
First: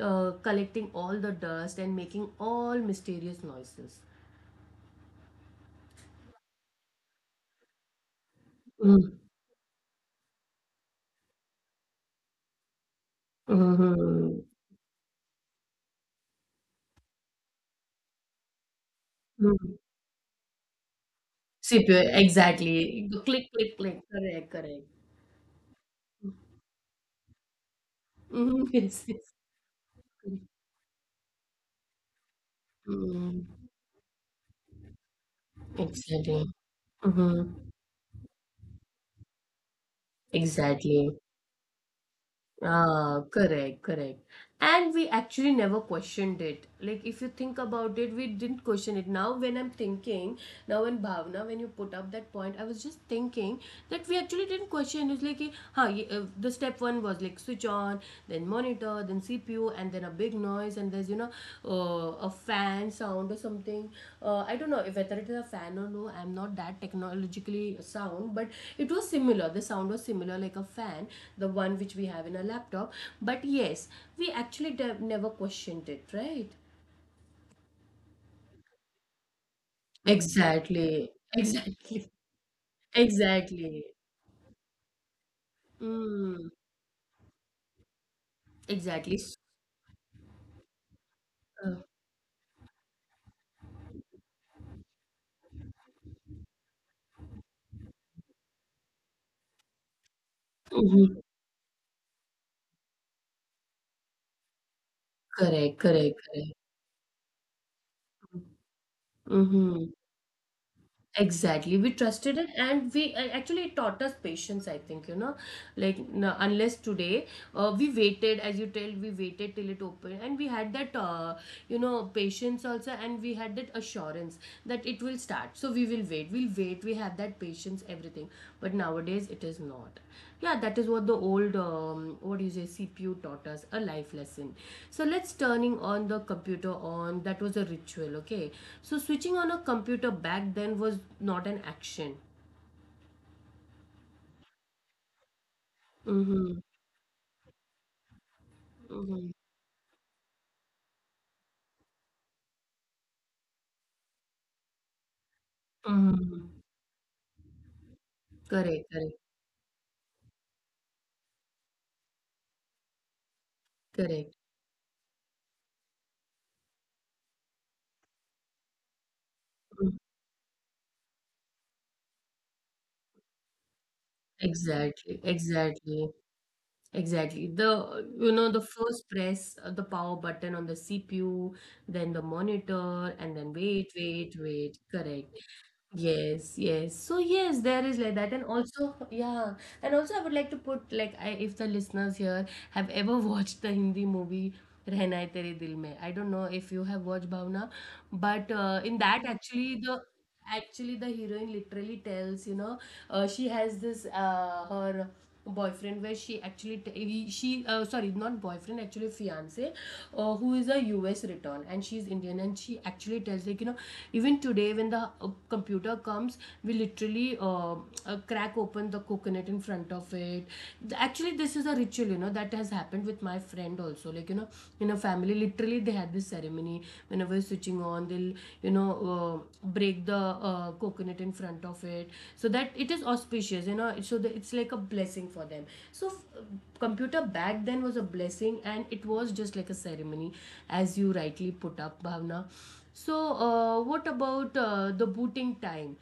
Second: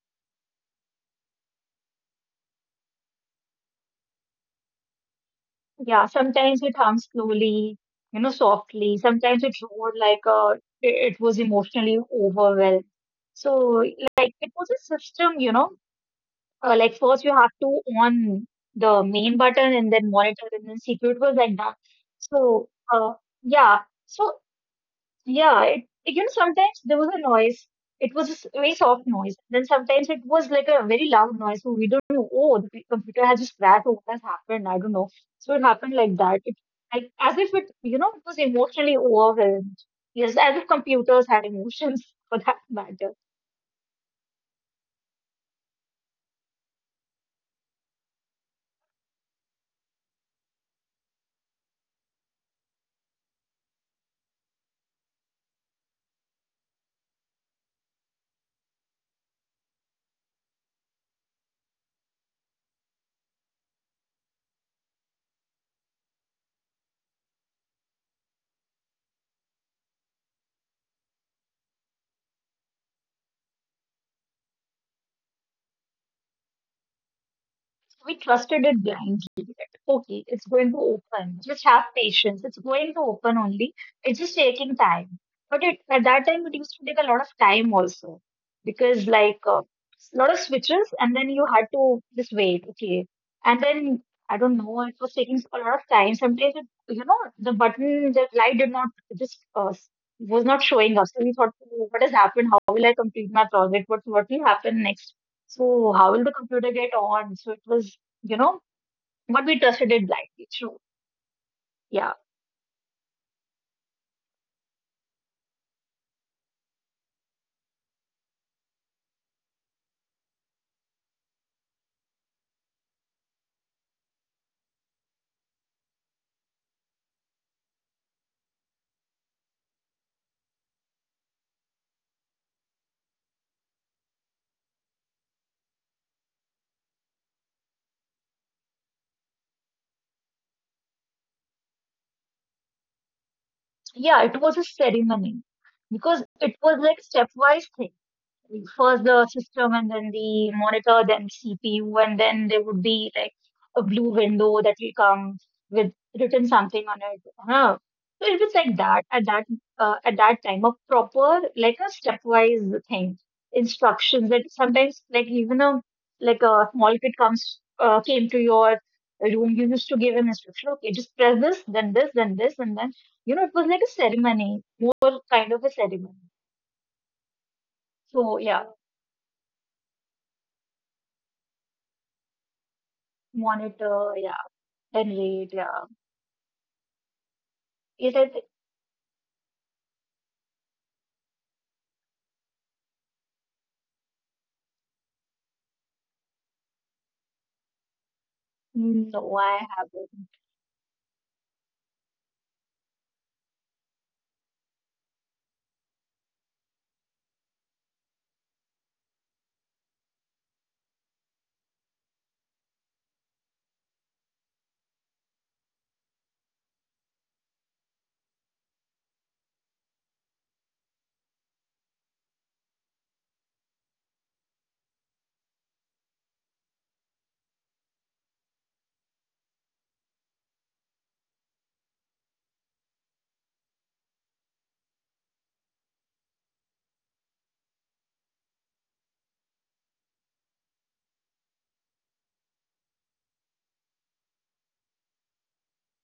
A: collecting all the dust and making all mysterious noises.
B: Yeah, sometimes it hums slowly, you know, softly.
A: Mm.
B: Sometimes it roared like it was emotionally overwhelmed. So, like,
A: Mm-hmm.
B: it was a system, you know, like first you have to on the main button
A: Mm.
B: and then monitor and then secret was like that.
A: CPU,
B: So,
A: exactly.
B: uh,
A: Click, click,
B: yeah.
A: click.
B: So
A: Correct, correct.
B: yeah, it, you know, sometimes there was a noise. It was a
A: Mhm,
B: very soft
A: pinsan.
B: noise. Then sometimes it was like a very loud noise. So we don't know, oh, the computer has
A: Mm,
B: just crashed. Or what has happened? I don't know. So it
A: [LAUGHS]
B: happened like that.
A: exactly.
B: It, like, as if
A: Mhm,
B: it, you know, it was emotionally overwhelmed. Yes, as if
A: exactly.
B: computers had emotions [LAUGHS] for that matter. So
A: Ah, correct, correct. And we actually never questioned it. Like, if you think about it, we didn't question it. Now, when I'm thinking, now when Bhavna, when you put up that point, I was just thinking that we actually didn't question it. Like, huh, the step one was like switch on, then monitor, then CPU, and then a big noise, and there's, you know, a fan sound or something. I don't know if whether it is a fan or no, I'm not that technologically sound, but it was similar. The sound was similar, like a fan, the one which we have in a laptop. But yes, we actually never questioned it, right?
B: we trusted it blindly. Okay, it's going to
A: Exactly,
B: open. Just have
A: exactly,
B: patience. It's going to open only.
A: exactly.
B: It's just taking time. But it, at that time,
A: Mm,
B: it used to take a lot of time also because
A: exactly.
B: like a lot of switches, and then you had
A: uh,
B: to just wait. Okay, and then I don't know. It was taking a lot of time. Sometimes it, you know the button, the light did not just was not showing up.
A: mhm.
B: So we thought, "Oh, what has happened? How will I complete my project? What will happen next?
A: Correct,
B: So how
A: correct,
B: will the
A: correct.
B: computer get on?" So it was, you know, but we trusted
A: Mm-hmm.
B: it blindly. True.
A: Exactly. We
B: Yeah.
A: trusted it, and we actually it taught us patience, I think, you know. Like, unless today we waited, as you tell, we waited till it opened, and we had that, you know, patience also, and we had that assurance, that it will start. So we will wait, we'll wait, we have that patience, everything. But nowadays it is not. Yeah, that is what the old what do you say CPU taught us, a life lesson. So let's, turning on the computer on, that was a ritual. Okay, so switching on a computer back then was not an action.
B: Yeah, it was a ceremony because it
A: Mm-hmm,
B: was like stepwise thing. First the
A: mm-hmm,
B: system and then the monitor, then CPU, and then there would be like a blue window that will come with written
A: mm-hmm.
B: something on it. Huh. So it was like
A: Correct,
B: that
A: correct,
B: at that at that time a proper like a stepwise thing instructions
A: correct.
B: that sometimes like even a like a small kid comes came to your room, you used
A: Mm,
B: to give him instruction, okay, just press this then this then this and then you know it was like a ceremony,
A: exactly,
B: more kind of a
A: exactly.
B: ceremony.
A: Exactly. The, you
B: So
A: know, the
B: yeah,
A: first press the power button on the CPU, then the monitor, and then wait,
B: monitor,
A: wait,
B: yeah,
A: wait.
B: then
A: Correct.
B: read, yeah.
A: Yes, yes. So yes, there is like
B: It
A: that,
B: is,
A: and also yeah, and also I would like to put like I, if the listeners here have ever [LAUGHS] watched the Hindi movie "Rehna Hai Tere Dil Mein," I don't know if you have watched, Bhavna, but in that
B: no, I haven't.
A: actually the heroine literally tells, you know, she has this her boyfriend, where she actually t- he, she sorry not boyfriend, actually fiance, who is a US return, and she's Indian, and she actually tells like, you know, even today when the computer comes, we literally crack open the coconut in front of it. Actually, this is a ritual, you know, that has happened with my friend also, like, you know, in a family literally, they had this ceremony, whenever switching on, they'll, you know, break the coconut in front of it, so that it is auspicious, you know, so that it's like a blessing for them. So computer back then was a blessing, and it was just like a ceremony, as you rightly put up, Bhavna. So what about the booting time,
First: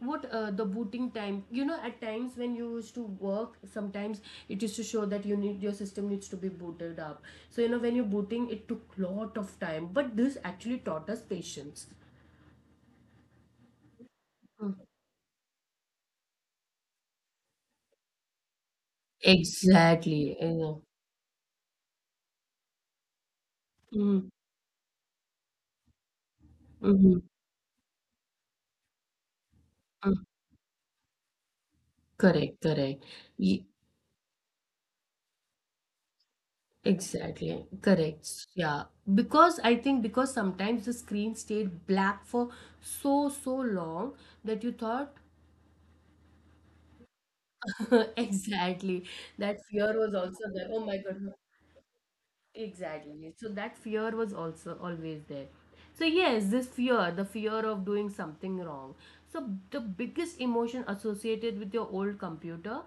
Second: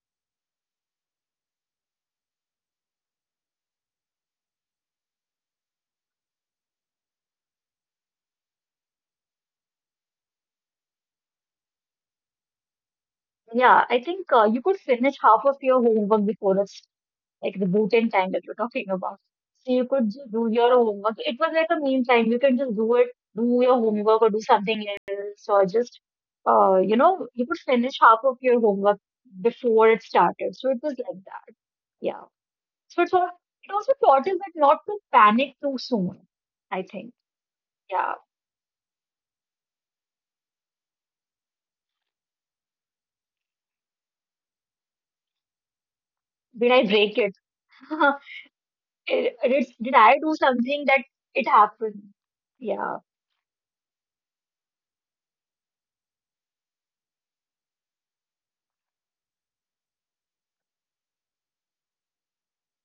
A: what the booting time, you know, at times when you used to work sometimes, it used to show that you need, your system needs to be booted up. So you know, when you're booting, it took lot of time, but this actually taught us patience.
B: Yeah, I think you
A: Mm.
B: could finish half of your homework before it's like the boot-in time that you're talking about. So you could just
A: Exactly, you
B: do your
A: know.
B: homework. It was like a mean time. You can just do it, do your homework
A: Mm,
B: or do something else, or just, you know,
A: mhm,
B: you could finish half of your homework before it
A: mm.
B: started. So it was like that. Yeah.
A: Correct,
B: So
A: correct. Ye-
B: it also taught us that not to panic too soon, I think.
A: exactly,
B: Yeah.
A: correct, yeah. Because I think because sometimes the screen stayed black for so so long that you thought,
B: Did I break it?
A: [LAUGHS]
B: [LAUGHS]
A: exactly.
B: It,
A: That
B: did
A: fear
B: I
A: was
B: do
A: also there. Oh
B: something
A: my
B: that
A: God, no.
B: it happened? Yeah.
A: Exactly. So that fear was also always there. So, yes, this fear, the fear of doing something wrong. So, the biggest emotion associated with your old computer,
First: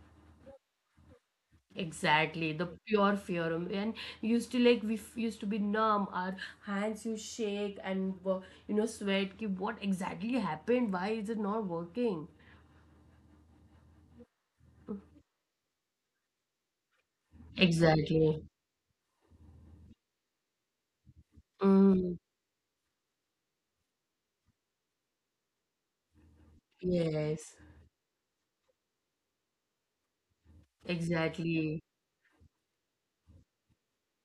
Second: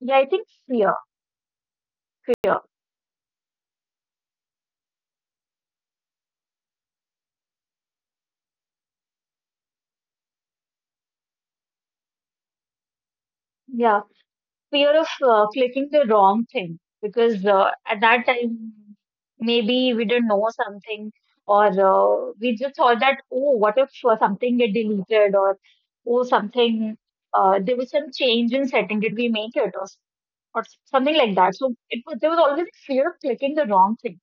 B: Yeah, I think fear.
A: exactly, the pure fear. And used to like, we used to be numb, our hands you shake and you know, sweat. Ki what exactly happened? Why is it not working?
B: Yeah, fear of clicking the wrong thing because at that
A: Exactly.
B: time maybe we didn't know something or
A: Mm,
B: we just thought that oh what if something get deleted or oh something
A: yes,
B: there was some change in setting did we make it or something like that. So
A: exactly.
B: it was there was always a fear of clicking the wrong thing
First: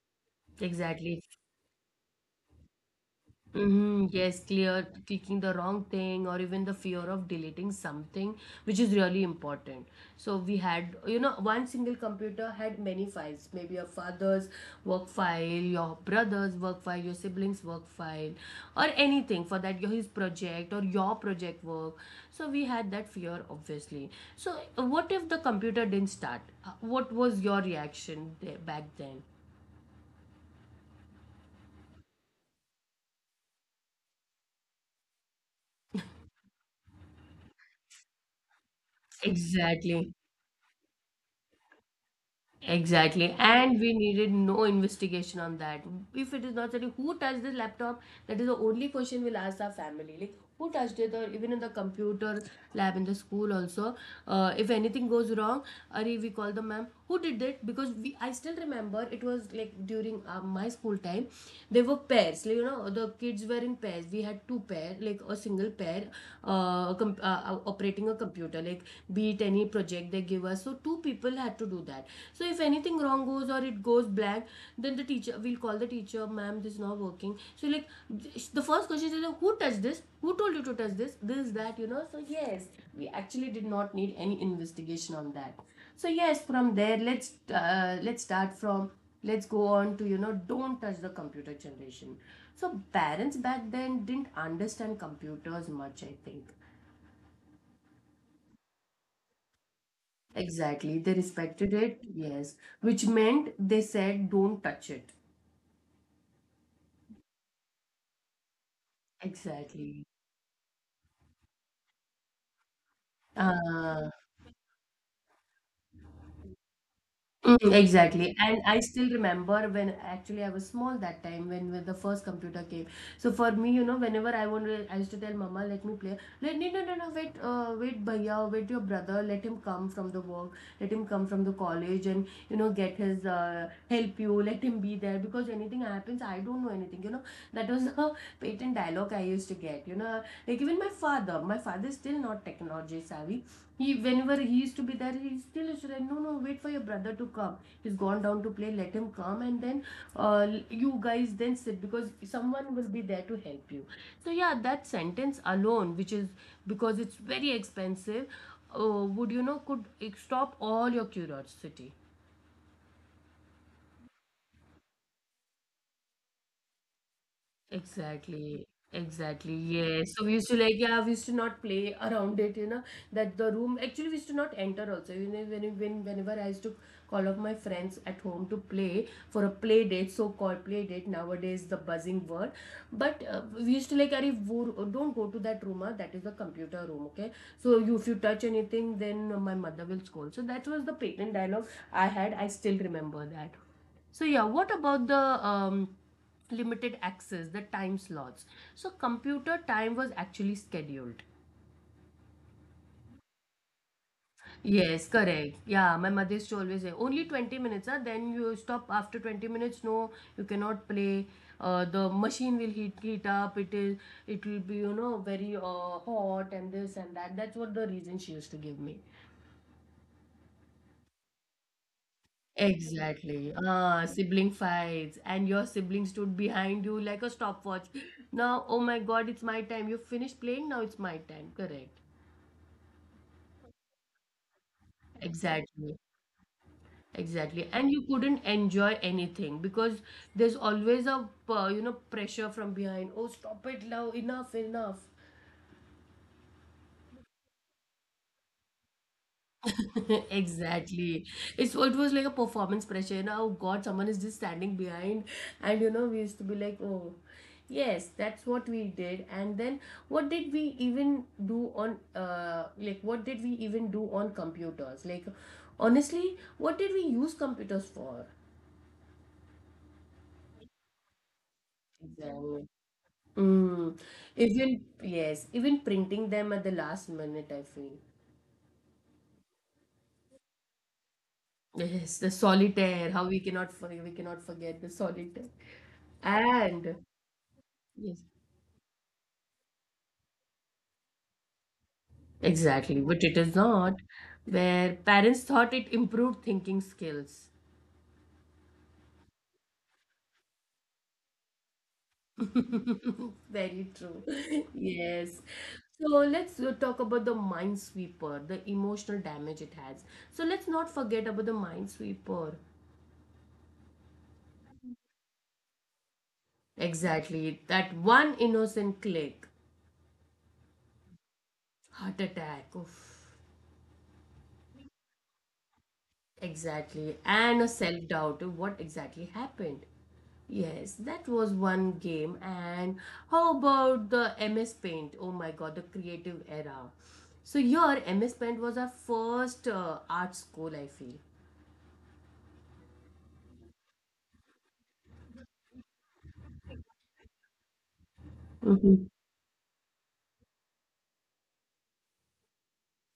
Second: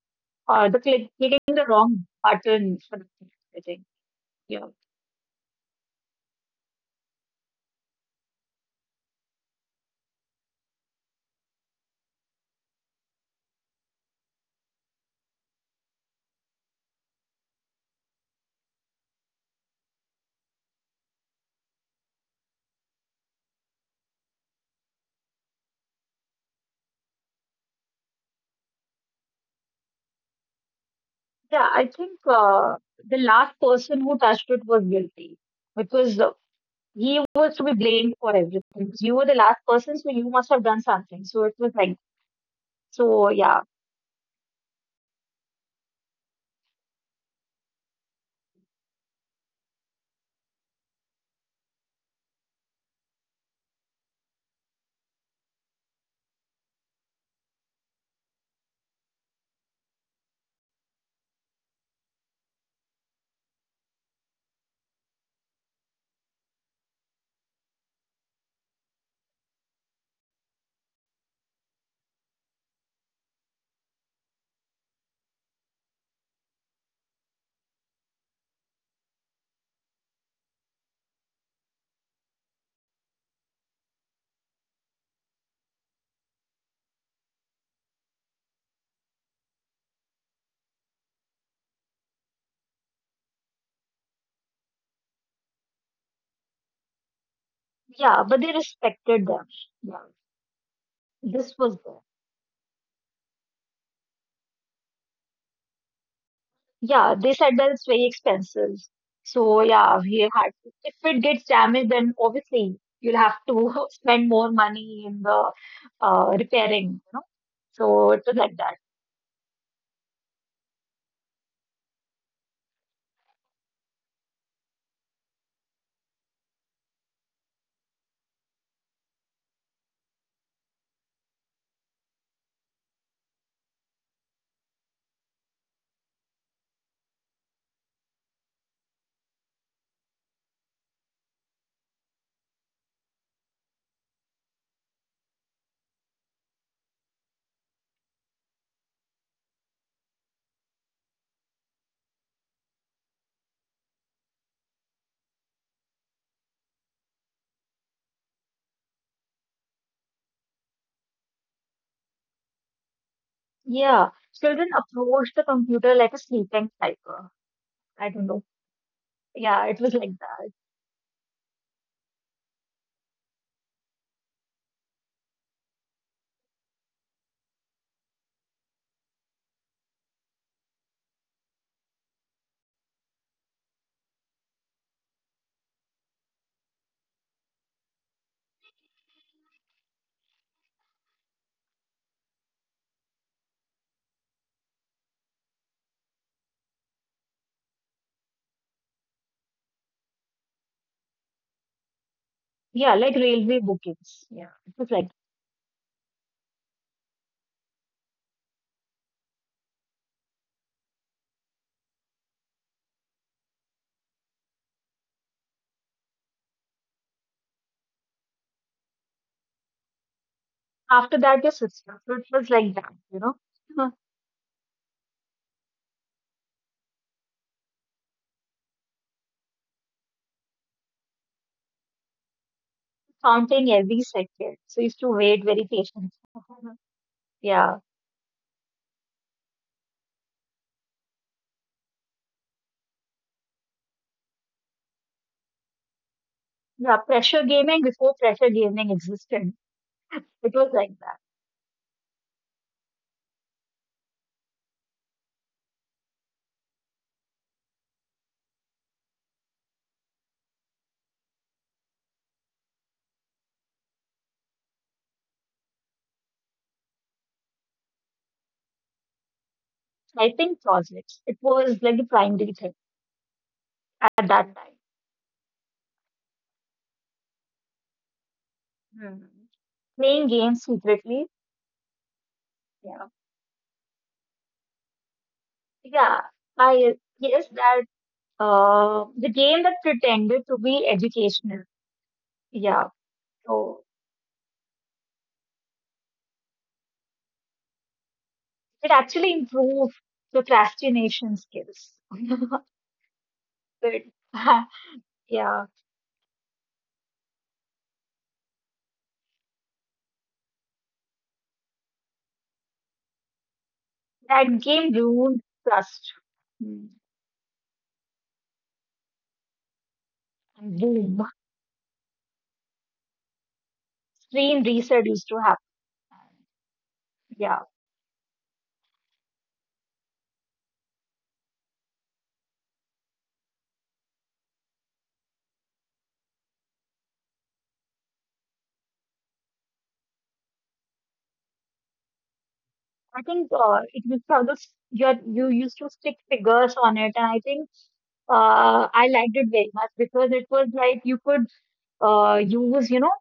B: or the
A: Exactly.
B: clicking the wrong button for the thing.
A: Hmm. Yes,
B: Yeah.
A: clear, clicking the wrong thing, or even the fear of deleting something, which is really important. So, we had, you know, one single computer had many files, maybe your father's work file, your brother's work file, your sibling's work file, or anything for that, your his project or your project work. So, we had that fear, obviously. So, what if the computer didn't start? What was your reaction there, back then?
B: Yeah, I think the last person who touched it was guilty because he was to be blamed for everything. You were the last person, so
A: Exactly.
B: you must have done something. So it was like, so
A: Exactly.
B: yeah,
A: And we needed no investigation on that. If it is not that who touched the laptop, that is the only question we'll ask our family. Like who touched it, or even in the computer lab in the school also. If anything goes wrong, Ari, we call the ma'am, who did it? Because we, I still remember, it was like during my school time, they were pairs. Like, you know, the kids were in pairs. We had two pair, like a single pair, operating a computer, like be it any project they give us, so two people had to do that. So if anything wrong goes or it goes blank, then the teacher we'll call the teacher, ma'am, this is not working. So like the first question is like, who touched this, who told you to touch this that, you know? So yes, we actually did not need any investigation on that. So yes, from there, let's start from, let's go on to, you know, don't touch the computer generation. So parents back then didn't understand computers much, I think.
B: yeah, but they respected them. Yeah,
A: Exactly. They
B: this
A: respected
B: was
A: it,
B: there.
A: yes. Which meant they said, don't touch it.
B: Yeah, they said that it's very expensive. So yeah,
A: Exactly.
B: we had if it gets damaged, then obviously you'll have to [LAUGHS]
A: Uh,
B: spend more money in the repairing, you know. So it was
A: exactly.
B: like
A: And
B: that.
A: I still remember when actually I was small, that time when the first computer came. So for me, you know, whenever I wanted, I used to tell Mama, let me play. Let, no, no, no, no, wait, wait, Bhaiya, wait, your brother, let him come from the work, let him come from the college, and, you know, get his help, you, let him be there, because anything happens, I don't know anything, you know. That was [LAUGHS] patent dialogue I used to get. You know, like even my father is still not technology savvy. He whenever he used to be there, he still used to say, no, no, wait for your brother to come. He's gone down to play. Let him come, and then uh, you guys then sit, because someone will be there to help you. So yeah, that sentence alone, which is, because it's very expensive, would, could stop all your curiosity.
B: Yeah, children approach the computer like a sleeping cycle. I don't know.
A: Exactly, exactly.
B: Yeah, it was like
A: Yes. So we
B: that.
A: used to like, yeah, we used to not play around it, you know, that the room actually we used to not enter also. You know, when whenever I used to call up my friends at home to play for a play date, so-called play date, nowadays the buzzing word. But we used to like, Arif, wo, don't go to that room, ah, that is the computer room, okay? So you, if you touch anything, then my mother will scold. So that was the patent dialogue I had. I still remember that. So yeah, what about the um, limited access, the time slots? So computer time was actually scheduled.
B: Yeah, like railway bookings. Yeah, it was like
A: Yes, correct. Yeah, my mother used to always say only 20 minutes, huh? Then you stop after 20 minutes. No, you cannot play. The machine will heat up. It is, it will be, you know, very hot and this and that. That's what the reason she used to give me.
B: after that your system. So it was like that, you
A: Exactly.
B: know,
A: Sibling fights, and your sibling stood behind you like a stopwatch. Now, oh my God, it's my time. You finished playing, now it's my time. Correct.
B: [LAUGHS] counting every second. So you used to wait very
A: Exactly.
B: patiently. [LAUGHS]
A: Exactly.
B: Yeah,
A: And you couldn't enjoy anything because there's always a, you know, pressure from behind. Oh, stop it now. Enough, enough.
B: yeah. Pressure gaming before pressure gaming existed.
A: [LAUGHS]
B: [LAUGHS] It was like that.
A: Exactly. It's, it was like a performance pressure, you know. Oh God, someone is just standing behind, and, you know, we used to be like, oh, yes, that's what we did. And then what did we even do on, like what did we even do on computers, like honestly what did we use computers for?
B: Typing projects. It was like the primary
A: Exactly.
B: thing
A: Mm.
B: at that time.
A: Even, yes, even printing them at the last minute, I feel.
B: Hmm, playing games secretly.
A: Yes, the
B: Yeah.
A: solitaire, how we cannot for- we cannot forget the solitaire.
B: Yeah. I
A: And
B: yes, that.
A: yes,
B: The game that pretended to be educational. Yeah.
A: exactly, but it is
B: So
A: not. Where parents thought it improved thinking skills.
B: it actually improved procrastination skills. [LAUGHS]
A: [LAUGHS] Very
B: But,
A: true.
B: [LAUGHS]
A: [LAUGHS] Yes.
B: yeah.
A: So let's talk about the minesweeper, the emotional damage it has. So let's not forget about the minesweeper.
B: That game ruined trust. Hmm.
A: Exactly, that one innocent click,
B: And boom.
A: heart attack. Oof.
B: Screen reset used to happen.
A: Exactly.
B: Yeah.
A: And a self doubt of what exactly happened. Yes, that was one game. And how about the MS Paint? Oh my God, the creative era. So your MS Paint was our first art school, I feel.
B: I think it was probably you used to stick figures on it, and I think I
A: Mm-hmm.
B: liked it very much because it was like you could use, you know,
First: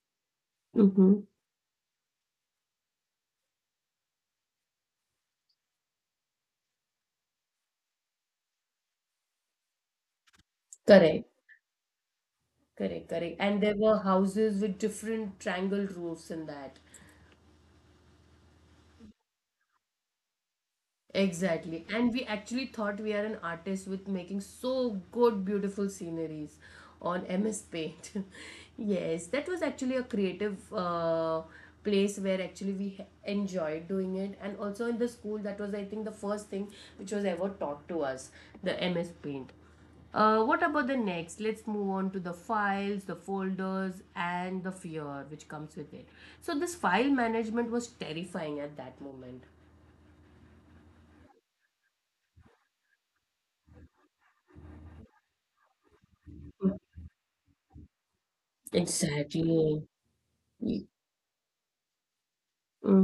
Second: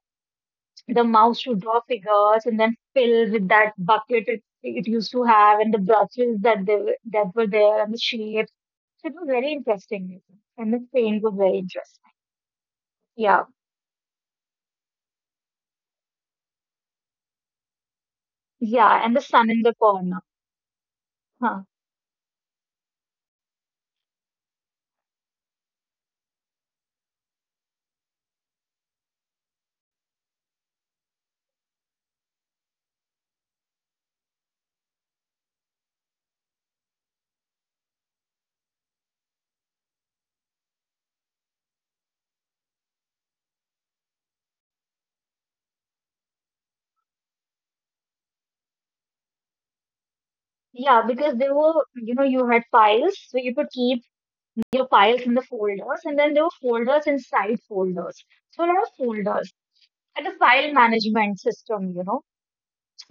B: the
A: Mm-hmm.
B: mouse to draw figures and then fill with that bucket it, it used to have and the brushes that that were there and the shapes. So it was very interesting. And the paint
A: Correct.
B: was very interesting.
A: Correct, correct.
B: Yeah.
A: And there were houses with different triangle roofs in that.
B: Yeah. And the sun in the corner. Huh.
A: Exactly. And we actually thought we are an artist with making so good, beautiful sceneries on MS Paint. [LAUGHS] Yes, that was actually a creative place where actually we enjoyed doing it. And also in the school, that was, I think, the first thing which was ever taught to us, the MS Paint. What about the next? Let's move on to the files, the folders, and the fear which comes with it. So this file management was terrifying at that moment.
B: Yeah, because they were, you know, you had files, so you could keep your files in the folders, and then there were folders inside folders. So a lot of
A: Exactly.
B: folders and a file management system, you know,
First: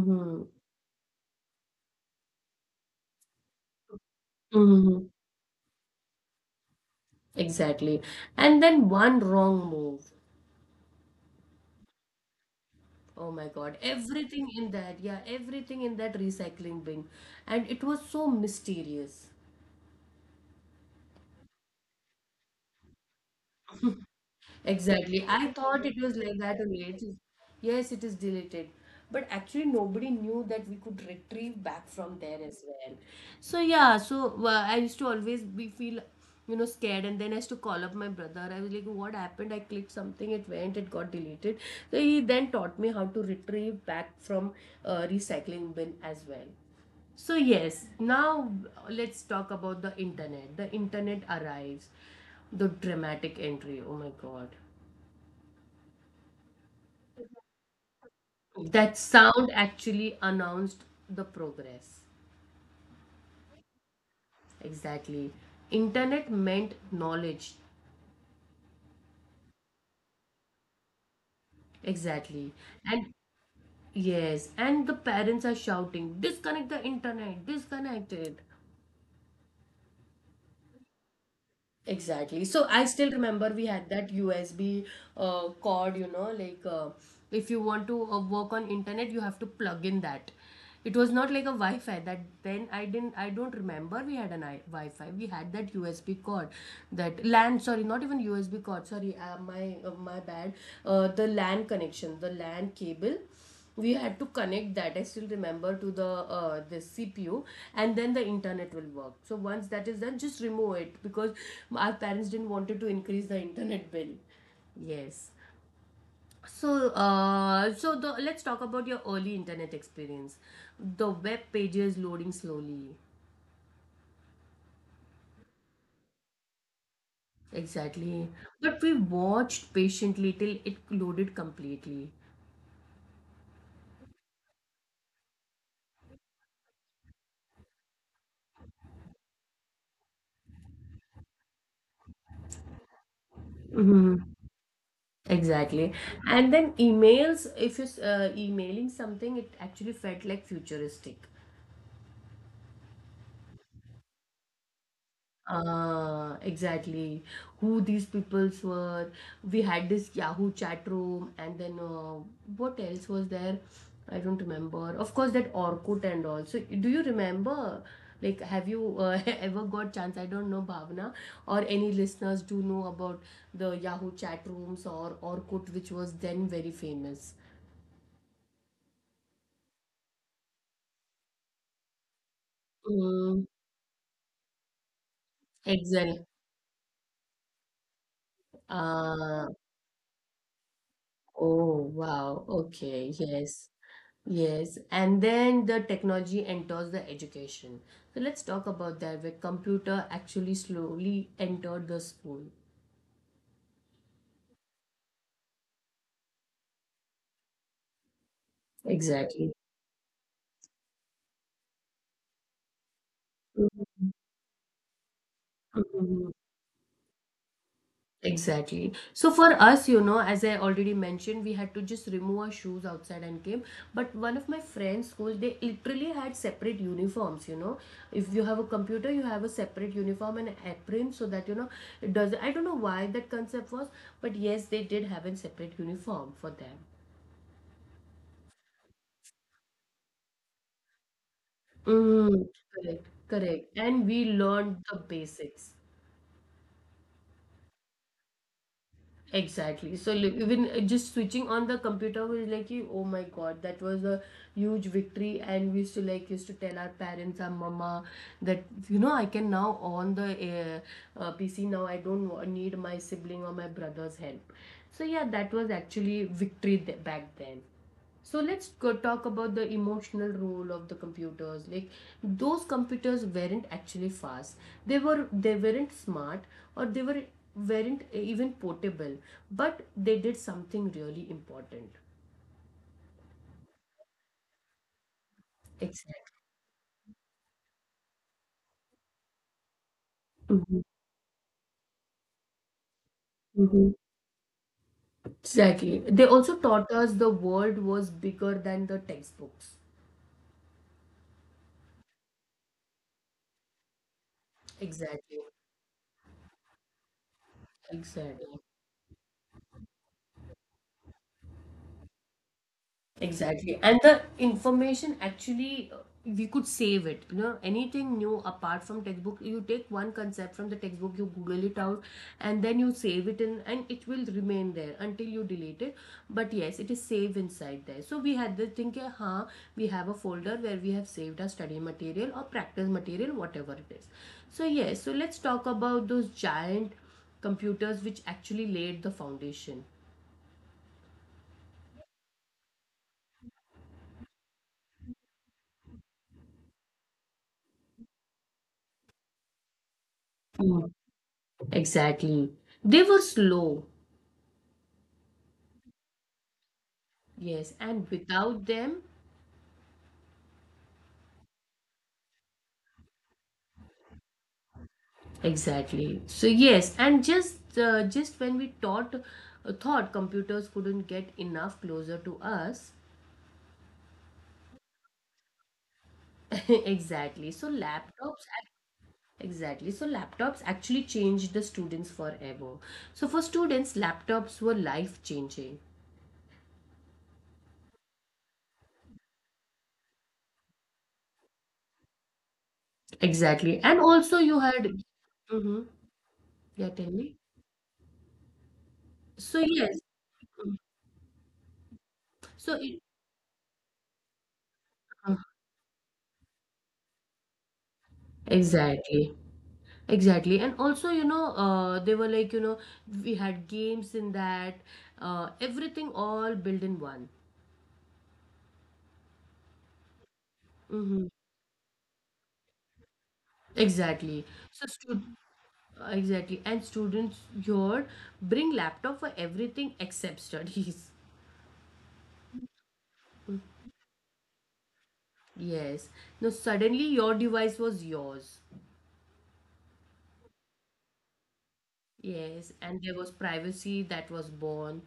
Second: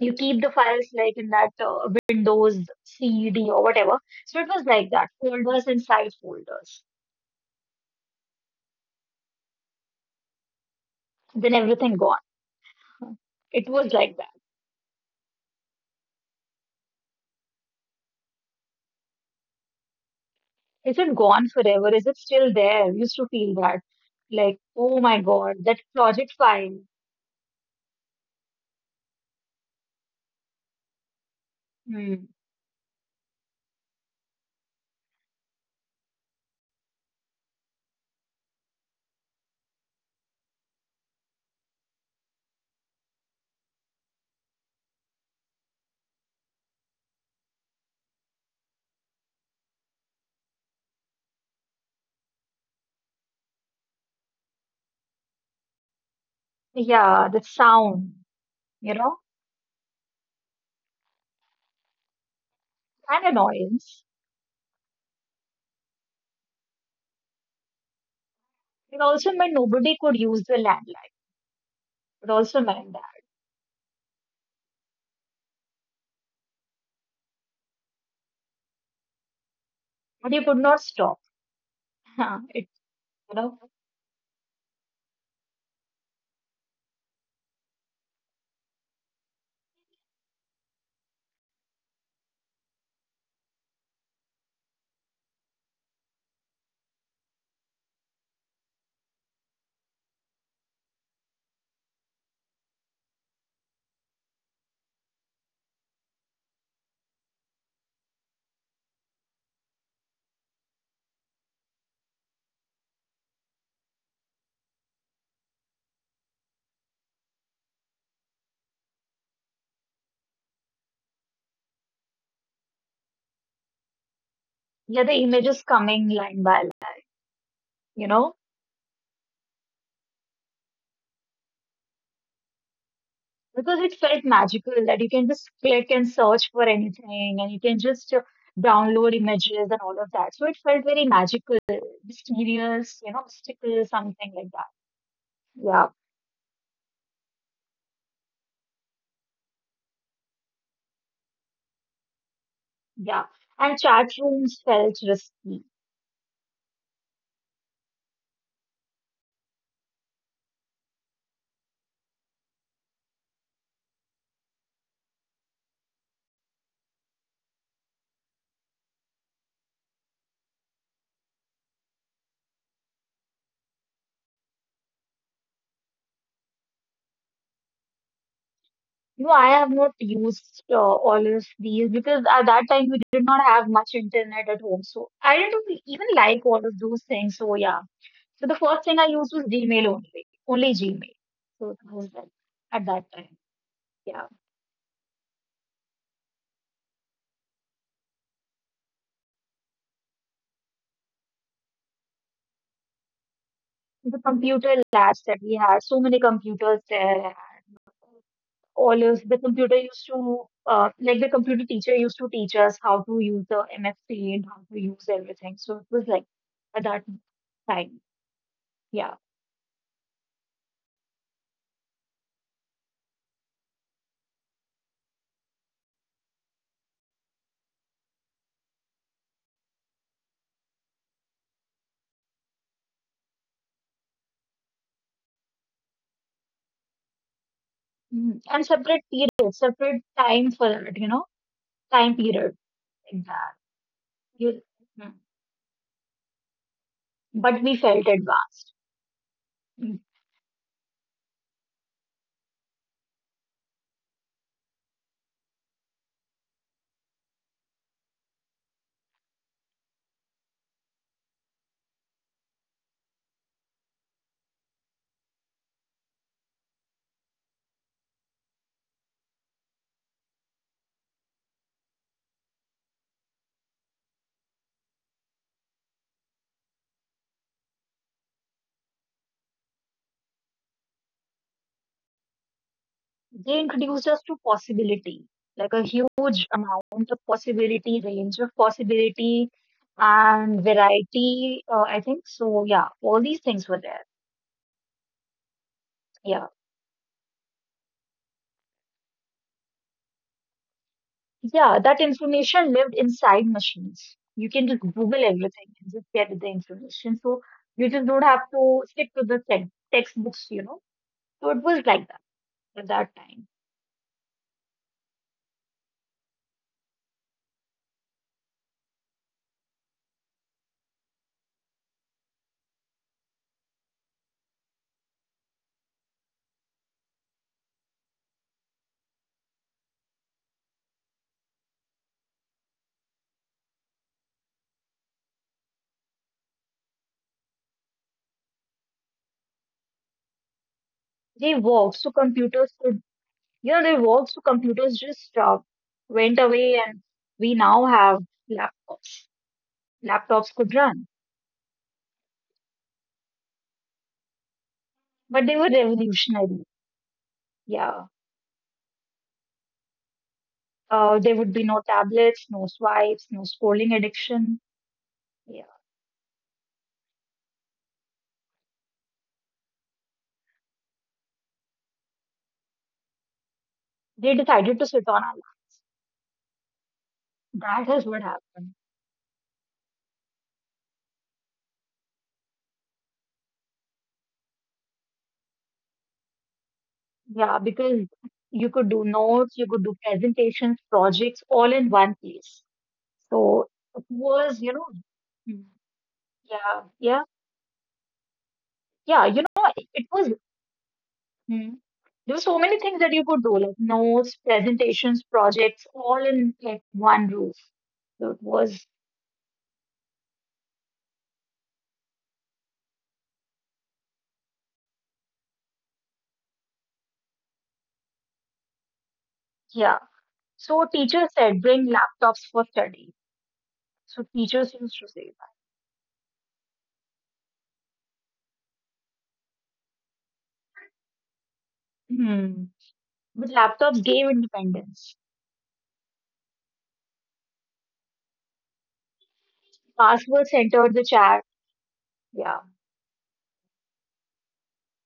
B: you keep the files like in that Windows CD or whatever. So it was like
A: Mm-hmm.
B: that, folders inside folders.
A: Exactly. And then one wrong move.
B: Then everything gone.
A: Oh my
B: It
A: God.
B: was like that.
A: Everything in that, yeah, everything in that recycling bin. And it was so mysterious.
B: Is it gone forever? Is it still there? Used to feel that. Like, oh
A: Exactly.
B: my
A: I
B: God,
A: thought
B: that
A: it was like
B: project
A: that only.
B: file.
A: It is, yes, it is deleted. But actually, nobody knew that we could retrieve back from
B: Hmm.
A: there as well. So, yeah, so I used to always be feel, you know, scared. And then I used to call up my brother. I was like, what happened? I clicked something, it went, it got deleted. So he then taught me how to retrieve back from recycling bin as well. So, yes, now let's talk about the internet. The internet arrives. The dramatic entry. Oh my god.
B: Yeah, the sound, you
A: That
B: know,
A: sound actually announced the progress.
B: and annoyance.
A: Exactly. Internet meant knowledge.
B: It also meant nobody could use the landline. It
A: Exactly.
B: also meant that.
A: And yes, and the parents are shouting, disconnect the internet, disconnect it.
B: But you could not stop. [LAUGHS]
A: Exactly. So
B: It,
A: I still
B: you
A: remember we
B: know,
A: had that USB cord, you know, like if you want to work on internet, you have to plug in that. It was not like a Wi-Fi that then I didn't I don't remember we had an I Wi-Fi. We had that USB cord, that LAN. Sorry, not even USB cord. Sorry, my bad. The LAN connection, the LAN cable we had to connect that, I still remember, to the CPU, and then the internet will work. So once that is done, just remove it, because our parents didn't wanted to increase the internet bill. Yes. So so the, let's talk about your early internet experience, the web pages loading slowly.
B: yeah, the images coming line by line, you
A: Exactly,
B: know.
A: but we watched patiently till it loaded completely.
B: Because it felt magical that you can just click and search for anything and you can just download images and all of that. So it felt very magical, mysterious, you know, mystical, something like that. Yeah,
A: Exactly. And then emails, if you're emailing something, it actually felt like futuristic.
B: yeah. And chat rooms felt risky.
A: Exactly. Who these peoples were. We had this Yahoo chat room, and then what else was there? I don't remember. Of course, that Orkut and all. So, do you remember? Like, have you [LAUGHS] ever got chance? I don't know, Bhavna, or any listeners do know about the Yahoo chat rooms or Orkut, which was then very famous.
B: You know, I have not used all of these because at that time we did
A: Mm.
B: not have much internet at home. So I didn't even like all of those things. So yeah. So the first thing I used was
A: Uh,
B: Gmail only, only Gmail.
A: oh
B: So that was that
A: wow.
B: at that
A: Okay.
B: time.
A: Yes.
B: Yeah.
A: Yes. And then the technology enters the education. So let's talk about that, where computer actually slowly entered the school.
B: The computer labs that we had, so many computers there, and all of the
A: Exactly.
B: computer used to, like the computer teacher used to teach us how to use the MFT and how to use everything. So it was like
A: Mhm.
B: at that time,
A: Exactly.
B: yeah.
A: So for us, you know, as I already mentioned, we had to just remove our shoes outside and came. But one of my friends' schools, they literally had separate uniforms, you know. If you have a computer, you have a separate uniform and apron, so that, you know, it does, I don't know why that concept was, but yes, they did have a separate uniform for them.
B: Mm. And separate period, separate time for it, you know, time
A: Mm,
B: period
A: correct,
B: like that.
A: correct. And we
B: You,
A: learned the
B: Mm,
A: basics.
B: but we felt advanced.
A: Exactly. So even just switching on the computer was like, you- oh my god, that was a huge victory. And we used to used to tell our parents, our mama, that, you know, I can now on the PC now. I don't need my sibling or my brother's help. So yeah, that was actually victory back then. So let's go talk about the emotional role of the computers. Like those computers weren't actually fast. They weren't smart, or they weren't even portable, but they did something really important.
B: They introduced us to possibility, like a
A: Exactly.
B: huge amount of possibility, range of possibility, and
A: Mhm,
B: variety. I think so. Yeah, all these things
A: mhm.
B: were there.
A: Exactly. They also
B: Yeah,
A: taught us the world was bigger than the textbooks.
B: yeah, that information lived inside machines. You can just Google
A: Exactly.
B: everything and just get the information. So you just don't
A: Exactly.
B: have to stick to the textbooks, you know. So it was like that at that time.
A: Exactly. And the information actually, we could save it. You know, anything new apart from textbook, you take one concept from the textbook, you Google it out, and then you save it in, and it will remain there until you delete it. But yes, it is saved inside there. So we had the thing, कि हाँ, we have a folder where we have saved our study material or practice material, whatever it is. So yes, so let's talk about those giant computers which actually laid the foundation.
B: They worked, so computers could, you know, they were also computers just went away, and we now have laptops. Laptops could
A: Mm.
B: run,
A: Exactly. They were slow.
B: but they were revolutionary.
A: Yes, and
B: Yeah.
A: without them,
B: There would be no tablets, no swipes, no scrolling addiction. Yeah.
A: exactly. So yes, and just when we thought thought computers couldn't get enough closer to us,
B: They decided to sit on our laps.
A: [LAUGHS] exactly. So
B: That is what
A: laptops, ac-
B: happened.
A: exactly. So laptops actually changed the students forever. So for students, laptops were life changing.
B: Yeah, because you could do notes, you could do presentations, projects, all in one place. So
A: Exactly, and
B: it
A: also you
B: was, you
A: had.
B: know, Mm,
A: Mm-hmm. Yeah,
B: yeah,
A: tell
B: yeah,
A: me.
B: yeah. You
A: So
B: know, it
A: yes,
B: it was. Hmm, there's so
A: so
B: many things
A: it,
B: that you could do, like notes, presentations,
A: uh,
B: projects, all in like one roof. So it was,
A: exactly. Exactly. And also, you know, they were like, you know, we had games in that, everything all built in one.
B: yeah. So
A: Mm-hmm.
B: teachers said bring laptops for study. So
A: Exactly.
B: teachers
A: So,
B: used to
A: stu
B: say
A: exactly. And students here bring laptop for everything except studies. [LAUGHS]
B: that. Hmm. But laptops gave independence.
A: Yes. Now, suddenly your device was yours.
B: Passwords entered the chat. Yeah.
A: Yes. And there was privacy that was born.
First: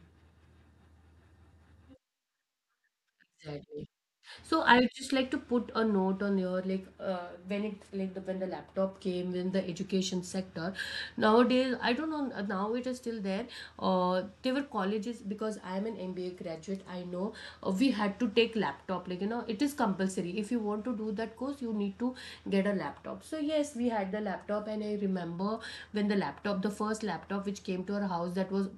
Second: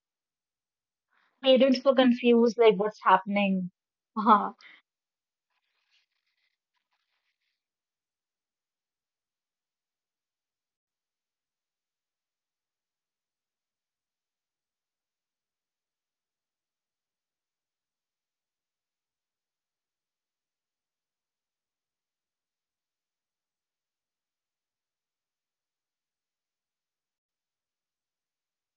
B: Parents were confused, like what's happening.
A: Exactly.
B: Uh-huh.
A: So I would just like to put a note on your like when it like the when the laptop came in the education sector. Nowadays, I don't know. Now it is still there. There were colleges because I am an MBA graduate. I know we had to take laptop. Like you know, it is compulsory. If you want to do that course, you need to get a laptop. So yes, we had the laptop, and I remember when the laptop, the first laptop which came to our house, that was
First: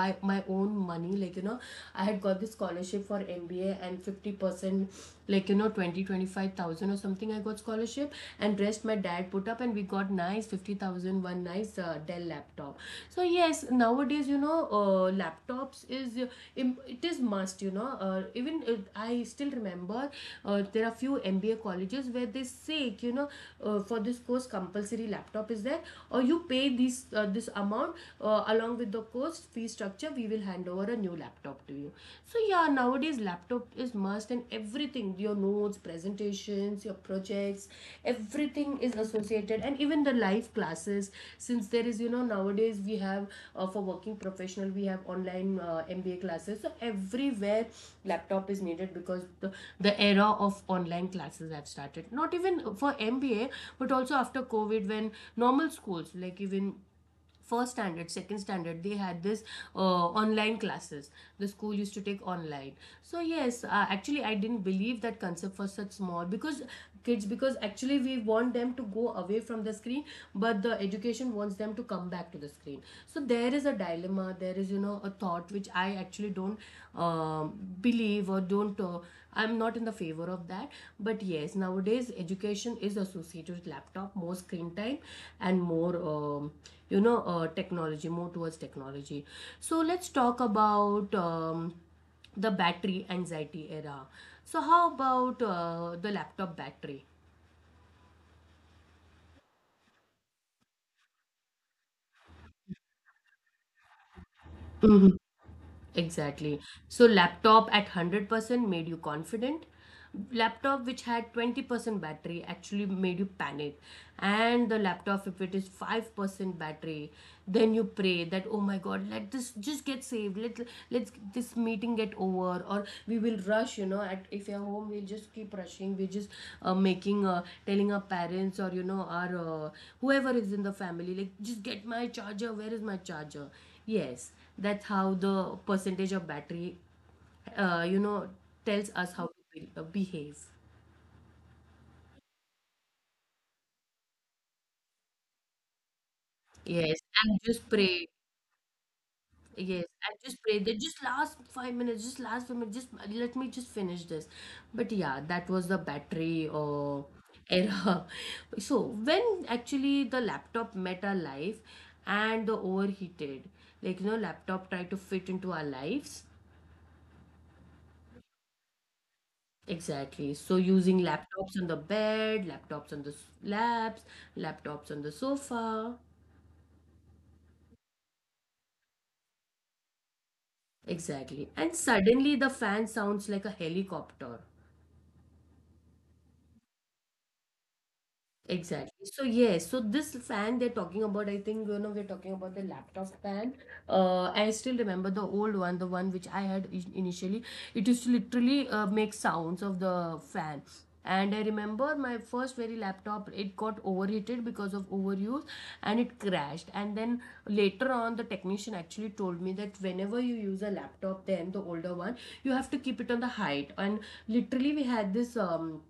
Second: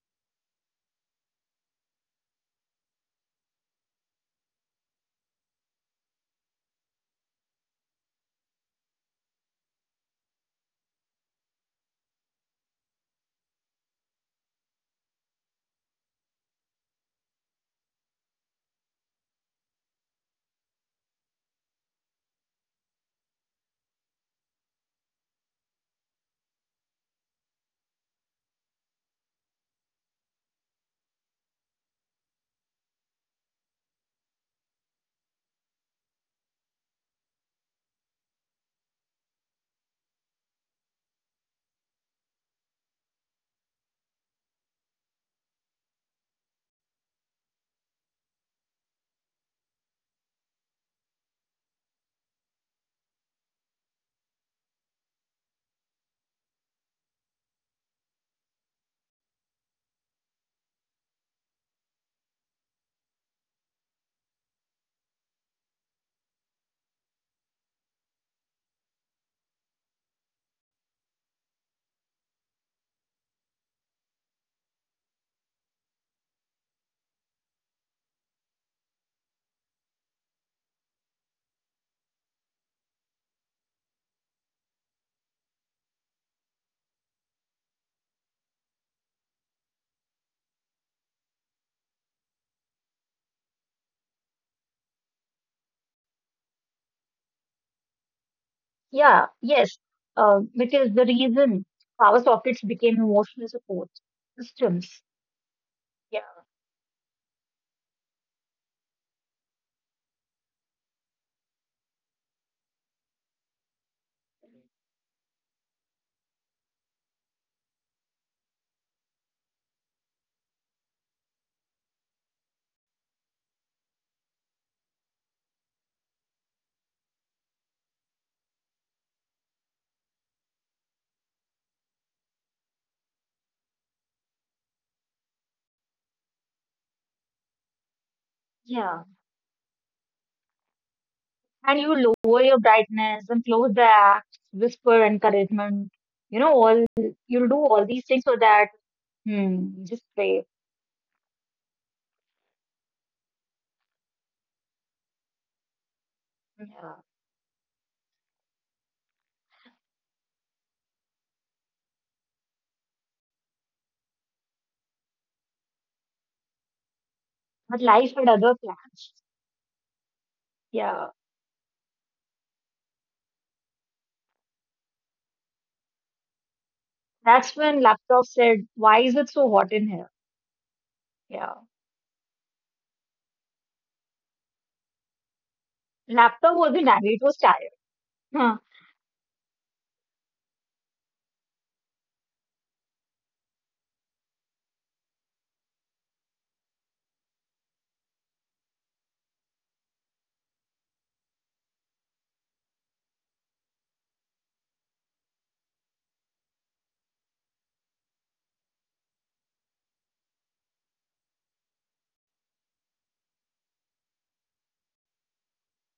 A: by my own money, like you know, I had got this scholarship for mba and 50%, like you know, 20 25000 or something I got scholarship, and rest my dad put up, and we got nice 50,001 nice dell laptop. So yes, nowadays, you know, laptops is it is must, you know, even I still remember there are few mba colleges where they say, you know, for this course compulsory laptop is there, or you pay these this amount along with the course fee structure, we will hand over a new laptop to you. So yeah, nowadays laptop is must and everything, your notes, presentations, your projects, everything is associated, and even the live classes, since there is, you know, nowadays we have for working professional we have online mba classes, so everywhere laptop is needed because the era of online classes have started, not even for mba but also after covid, when normal schools, like even first standard, second standard, they had this online classes, the school used to take online. So yes, actually I didn't believe that concept was such small, because kids, because actually we want them to go away from the screen, but the education wants them to come back to the screen. So there is a dilemma, there is, you know, a thought which I actually don't um, believe or don't I'm not in the favor of that. But yes, nowadays education is associated with laptop, more screen time and more, you know, technology, more towards technology. So let's talk about the battery anxiety era. So, how about the laptop battery?
B: Yeah, yes. Which is the reason power sockets became emotional support systems. Yeah.
A: Exactly. So laptop at 100% made you confident. Laptop which had 20% battery actually made you panic. And the laptop, if it is 5% battery, then you pray that oh my god, let this just get saved. Let's this meeting get over, or we will rush, you know, at, if you're home, we'll just keep rushing. We're just making telling our parents, or you know, our whoever is in the family, like just get my charger. Where is my charger? Yes, that's how the percentage of battery you know tells
B: Yeah.
A: us how to behave.
B: And you lower your brightness and close the app, whisper encouragement. You know, all
A: Yes, and
B: you'll do
A: just
B: all these
A: pray.
B: things so that hmm, you
A: Yes,
B: just
A: and just
B: pray.
A: pray that just last 5 minutes, just last 5 minutes, just let me just finish this. But yeah, that was the battery
B: Yeah.
A: or error. [LAUGHS] So when actually the laptop met our life, and the overheated, like you know, laptop tried to fit into our lives.
B: But life had other plans.
A: Exactly. So using
B: Yeah.
A: laptops on the bed, laptops on the labs, laptops on the sofa.
B: That's when laptop said, "Why is it so hot in here?"
A: Exactly.
B: Yeah.
A: And suddenly the fan sounds like a helicopter.
B: Laptop was the nanny, it was tired. Huh.
A: Exactly. So yes, so this fan they're talking about, I think you know we're talking about the laptop fan. I still remember the old one, the one which I had initially. It used to literally make sounds of the fan. And I remember my first very laptop, it got overheated because of overuse, and it crashed. And then later on, the technician actually told me that whenever you use a laptop, then the older one, you have to keep it on the height. And literally, we had this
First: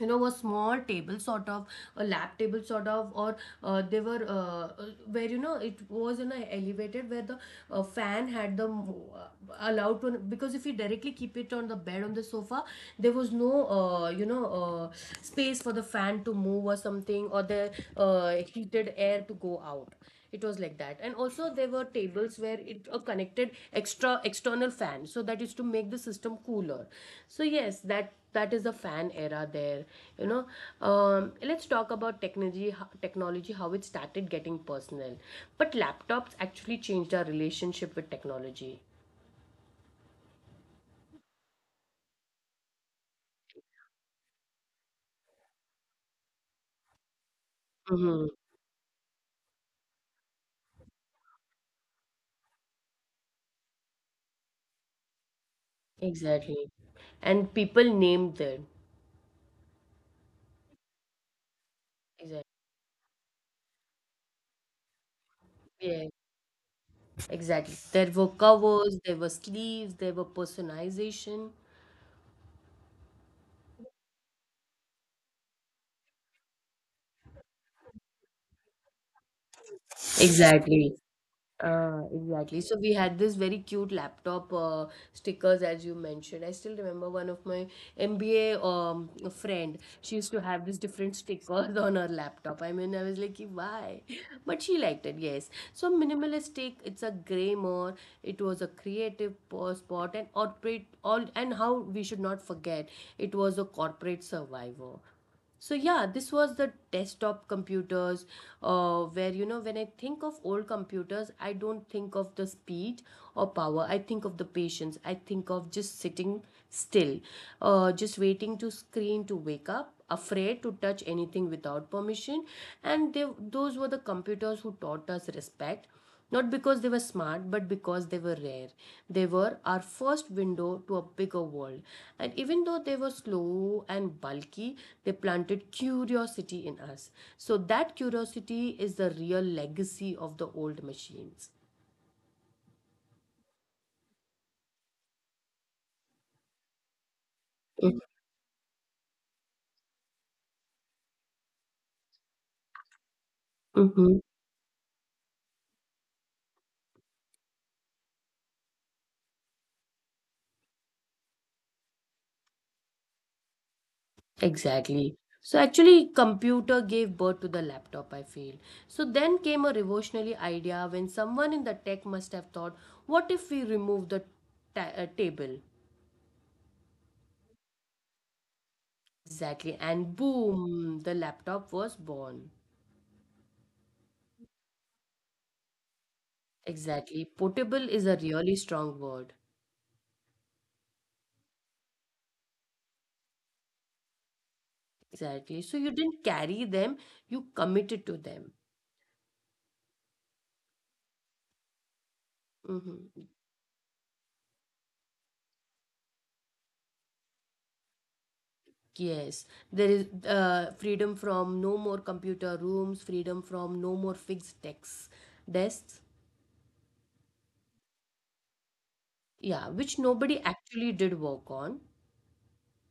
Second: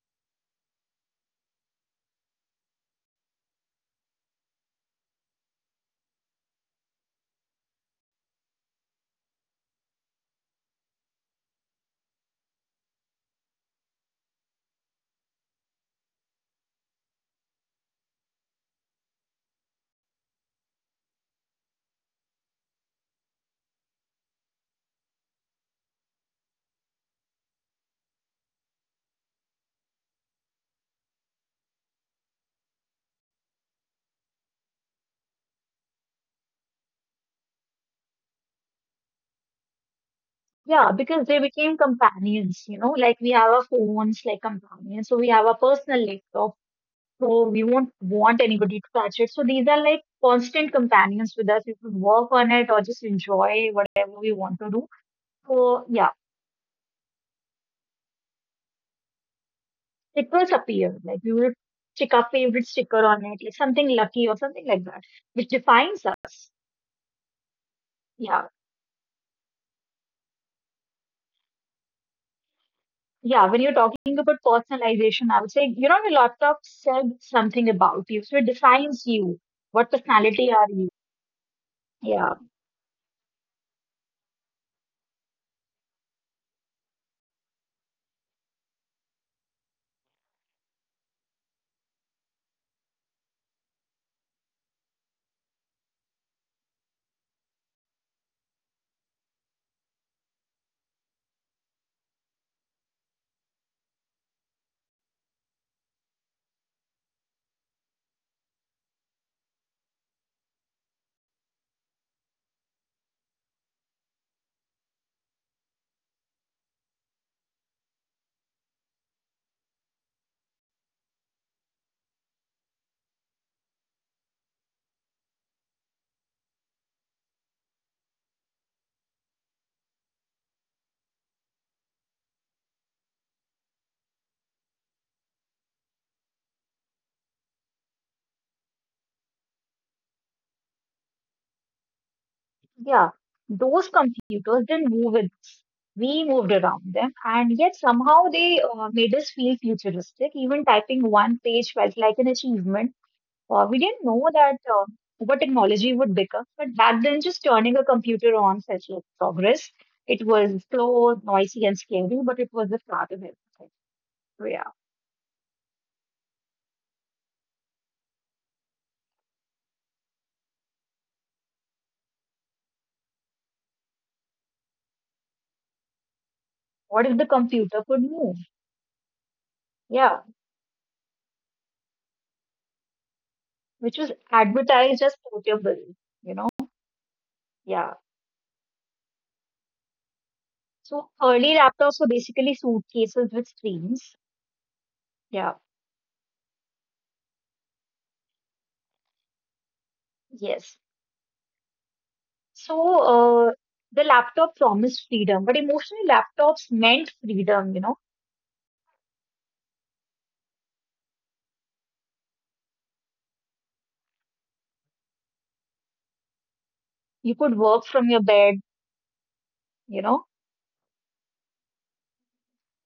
A: you know, a small table sort of, a lab table sort of, or they were where you know it was in a elevated, where the fan had the allowed to, because if you directly keep it on the bed, on the sofa, there was no you know space for the fan to move or something, or the heated air to go out. It was like that. And also there were tables where it a connect extra external fan, so that is to make the system cooler. So yes, that is the fan era there, you know. Let's talk about technology, technology how it started getting personal. But laptops actually changed our relationship with technology.
B: Yeah, because they became companions, you know, like we have our phones like companions. So we have our personal laptop, so we won't
A: Hmm.
B: want anybody to touch it. So these are like constant companions with us. We could work on it or just enjoy whatever we want to do. So yeah,
A: Exactly. And people named them.
B: stickers appear. Like we would stick our
A: Exactly.
B: favorite sticker on it, like something lucky or something like that, which
A: Yeah,
B: defines us.
A: exactly, there were
B: Yeah.
A: covers, there were sleeves, there were personalization.
B: Yeah, when you're talking about personalization, I would say, you know, your laptop said something about you. So it defines you. What personality are
A: Exactly.
B: you? Yeah.
A: Exactly. So we had this very cute laptop stickers, as you mentioned. I still remember one of my MBA friend. She used to have these different stickers [LAUGHS] on her laptop. I mean, I was like, "Ki, why? But she liked it." Yes. So minimalistic. It's a gray more. It was a spot and operate all, and how we should not forget. It was a corporate survivor. So yeah, this was the desktop computers, where you know when I think of old computers, I don't think of the speed or power. I think of the patience. I think of just sitting still, just waiting to screen to wake up, afraid to touch anything without permission, and they, those were the computers who taught us respect. Not because they were smart, but because they were rare. They were our first window to a bigger world. And even though they were slow and bulky, they planted curiosity in us. So that curiosity is the real legacy of the old machines.
B: Yeah, those computers didn't move with us. We moved around them, and yet somehow they made us feel futuristic. Even typing one page felt like an achievement. We didn't
A: Mm-hmm.
B: know that what technology would become, but back then, just turning a computer on felt like progress. It was slow, noisy, and scary, but it was the start of everything. So yeah,
A: Exactly. So actually, computer gave birth to the laptop, I feel. So then came a revolutionary idea, when someone in the tech must have thought, what if we remove the table?
B: what if the computer could move?
A: Exactly. And
B: Yeah,
A: boom, the laptop was born.
B: which was advertised as portable, you know?
A: Exactly. Portable
B: Yeah.
A: is a really strong word.
B: So early laptops were basically suitcases with screens. Yeah,
A: Exactly. So you didn't carry them, you committed to them.
B: yes.
A: Mm-hmm.
B: So uh, the laptop promised freedom, but emotionally laptops meant freedom, you know.
A: Yes. There is freedom from no more computer rooms, freedom from no more fixed desks.
B: You could work from your bed,
A: Yeah, which
B: you know.
A: nobody actually did work on.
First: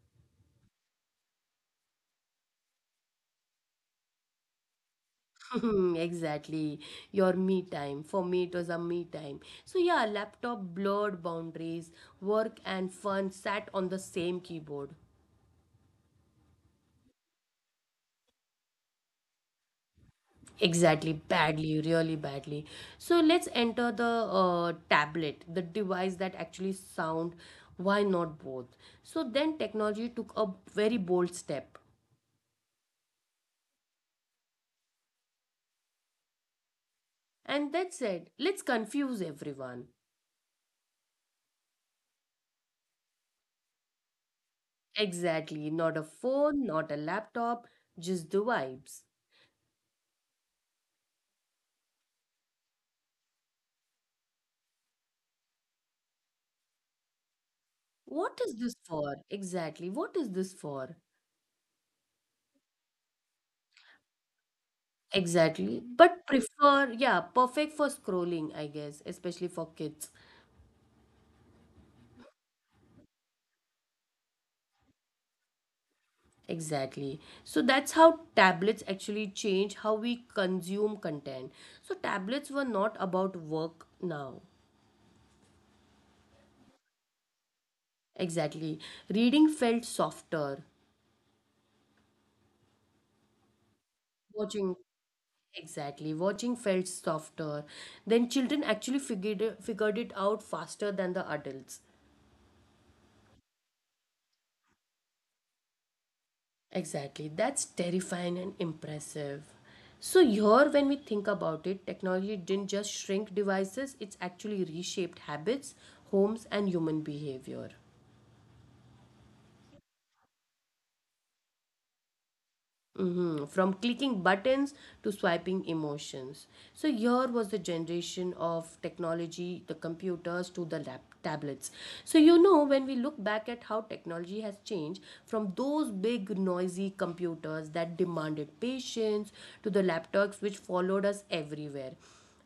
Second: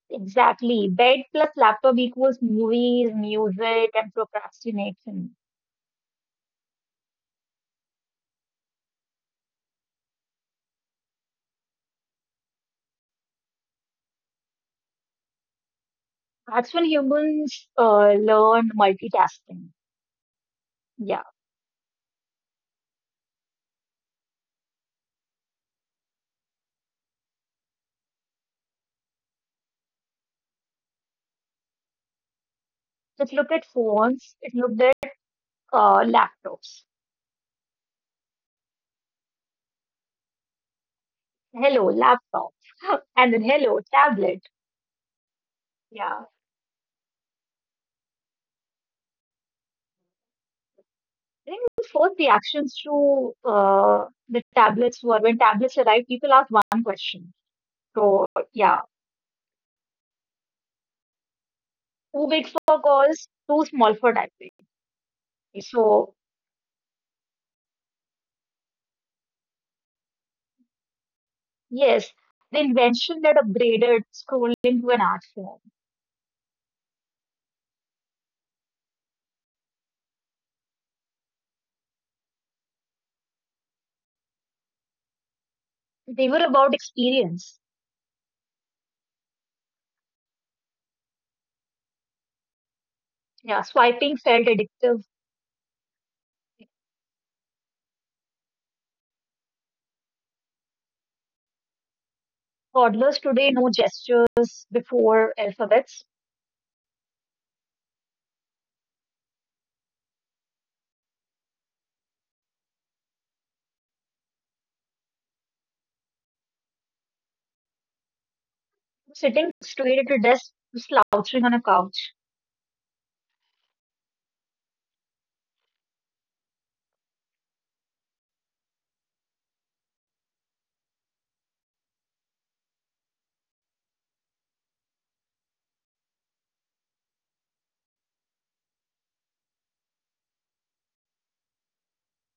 B: Exactly. Bed plus laptop equals movies, music, and procrastination.
A: [LAUGHS] Exactly. Your me time. For me, it was a me time. So, yeah, laptop blurred boundaries. Work and fun sat on the same keyboard.
B: That's when humans learn multitasking.
A: Exactly.
B: Yeah.
A: Badly, really badly. So, let's enter the tablet, the device that actually sound. Why not both? So, then technology took a very bold step.
B: It looked at phones, it looked at laptops.
A: And that said, let's confuse everyone.
B: Hello, laptop. [LAUGHS] And then hello, tablet.
A: Exactly. Not a
B: Yeah.
A: phone, not a laptop, just the vibes.
B: I think this forced the actions to the tablets were when tablets arrived, people asked one question. So,
A: What is this
B: yeah,
A: for? Exactly. What is this for?
B: too big for girls, too small for diabetes.
A: Exactly.
B: So,
A: But prefer, yeah, perfect for scrolling, I guess, especially for kids.
B: yes, the invention that upgraded scrolling to an art form.
A: Exactly. So that's how tablets actually change how we consume content. So tablets were not about work now.
B: They were about experience.
A: Exactly. Reading felt softer.
B: Yeah, swiping felt
A: Watching,
B: addictive.
A: exactly. Watching felt softer. Then children actually figured it out faster than the adults.
B: Toddlers today know gestures before alphabets.
A: Exactly. That's terrifying and impressive. So, here, when we think about it, technology didn't just shrink devices, it's actually reshaped habits, homes, and human behavior.
B: Sitting straight at a desk, slouching on a couch.
A: Hmm. From clicking buttons to swiping emotions. So, here was the generation of technology, the computers to the tablets. So, you know, when we look back at how technology has changed, from those big, noisy computers that demanded patience, to the laptops which followed us everywhere,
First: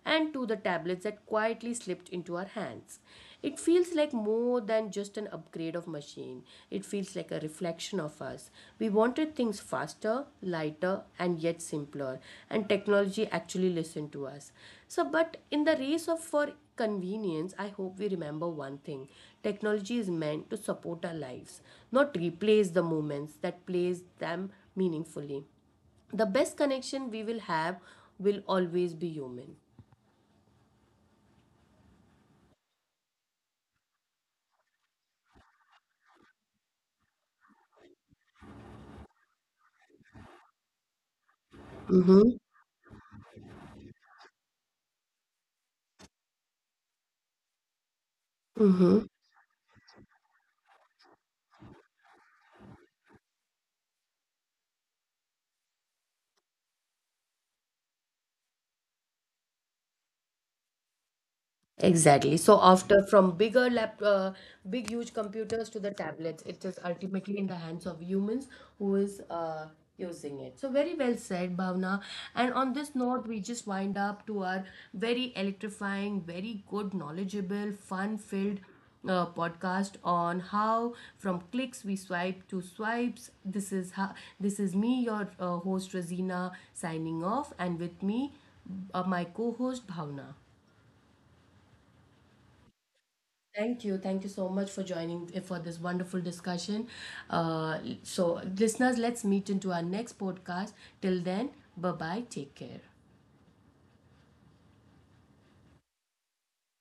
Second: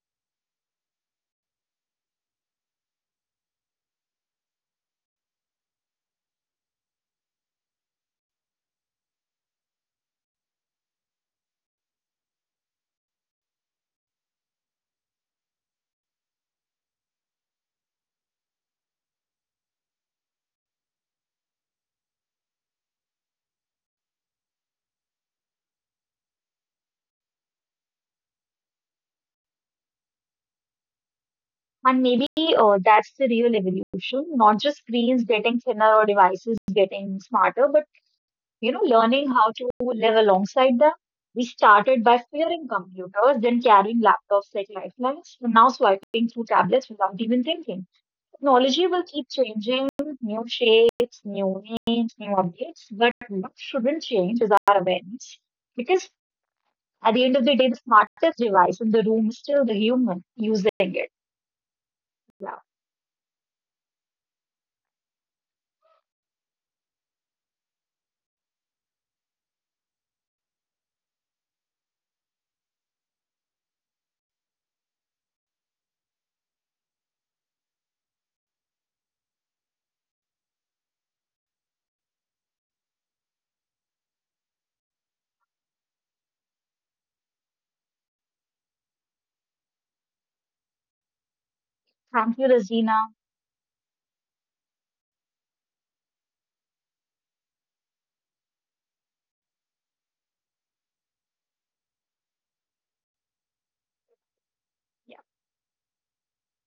A: and to the tablets that quietly slipped into our hands. It feels like more than just an upgrade of machine. It feels like a reflection of us. We wanted things faster, lighter, and yet simpler, and technology actually listened to us. So, but in the race of for convenience, I hope we remember one thing. Technology is meant to support our lives, not replace the moments that plays them meaningfully. The best connection we will have will always be human.
B: And maybe that's the real evolution, not just screens getting thinner or devices getting smarter, but you know, learning how to live alongside them. We started by
A: Mm-hmm.
B: fearing computers, then carrying laptops like lifelines, and now swiping through tablets without even thinking. Technology will keep changing, new shapes, new names, new updates, but what shouldn't change is our awareness. Because at the end of the day, the smartest device in the room is still the human using it.
A: Exactly. So
B: Yeah.
A: after from bigger big huge computers to the tablets, it is ultimately in the hands of humans who is using it. So very well said, Bhavna. And on this note, we just wind up to our very electrifying, very good, knowledgeable, fun-filled podcast on how from clicks we swipe to swipes. This is how, this is me, your host Razina, signing off, and with me, my co-host Bhavna.
B: Thank you, Razina.
A: Thank you. Thank you so much for joining for this wonderful discussion. So, listeners, let's meet into our next podcast. Till then, bye bye. Take care.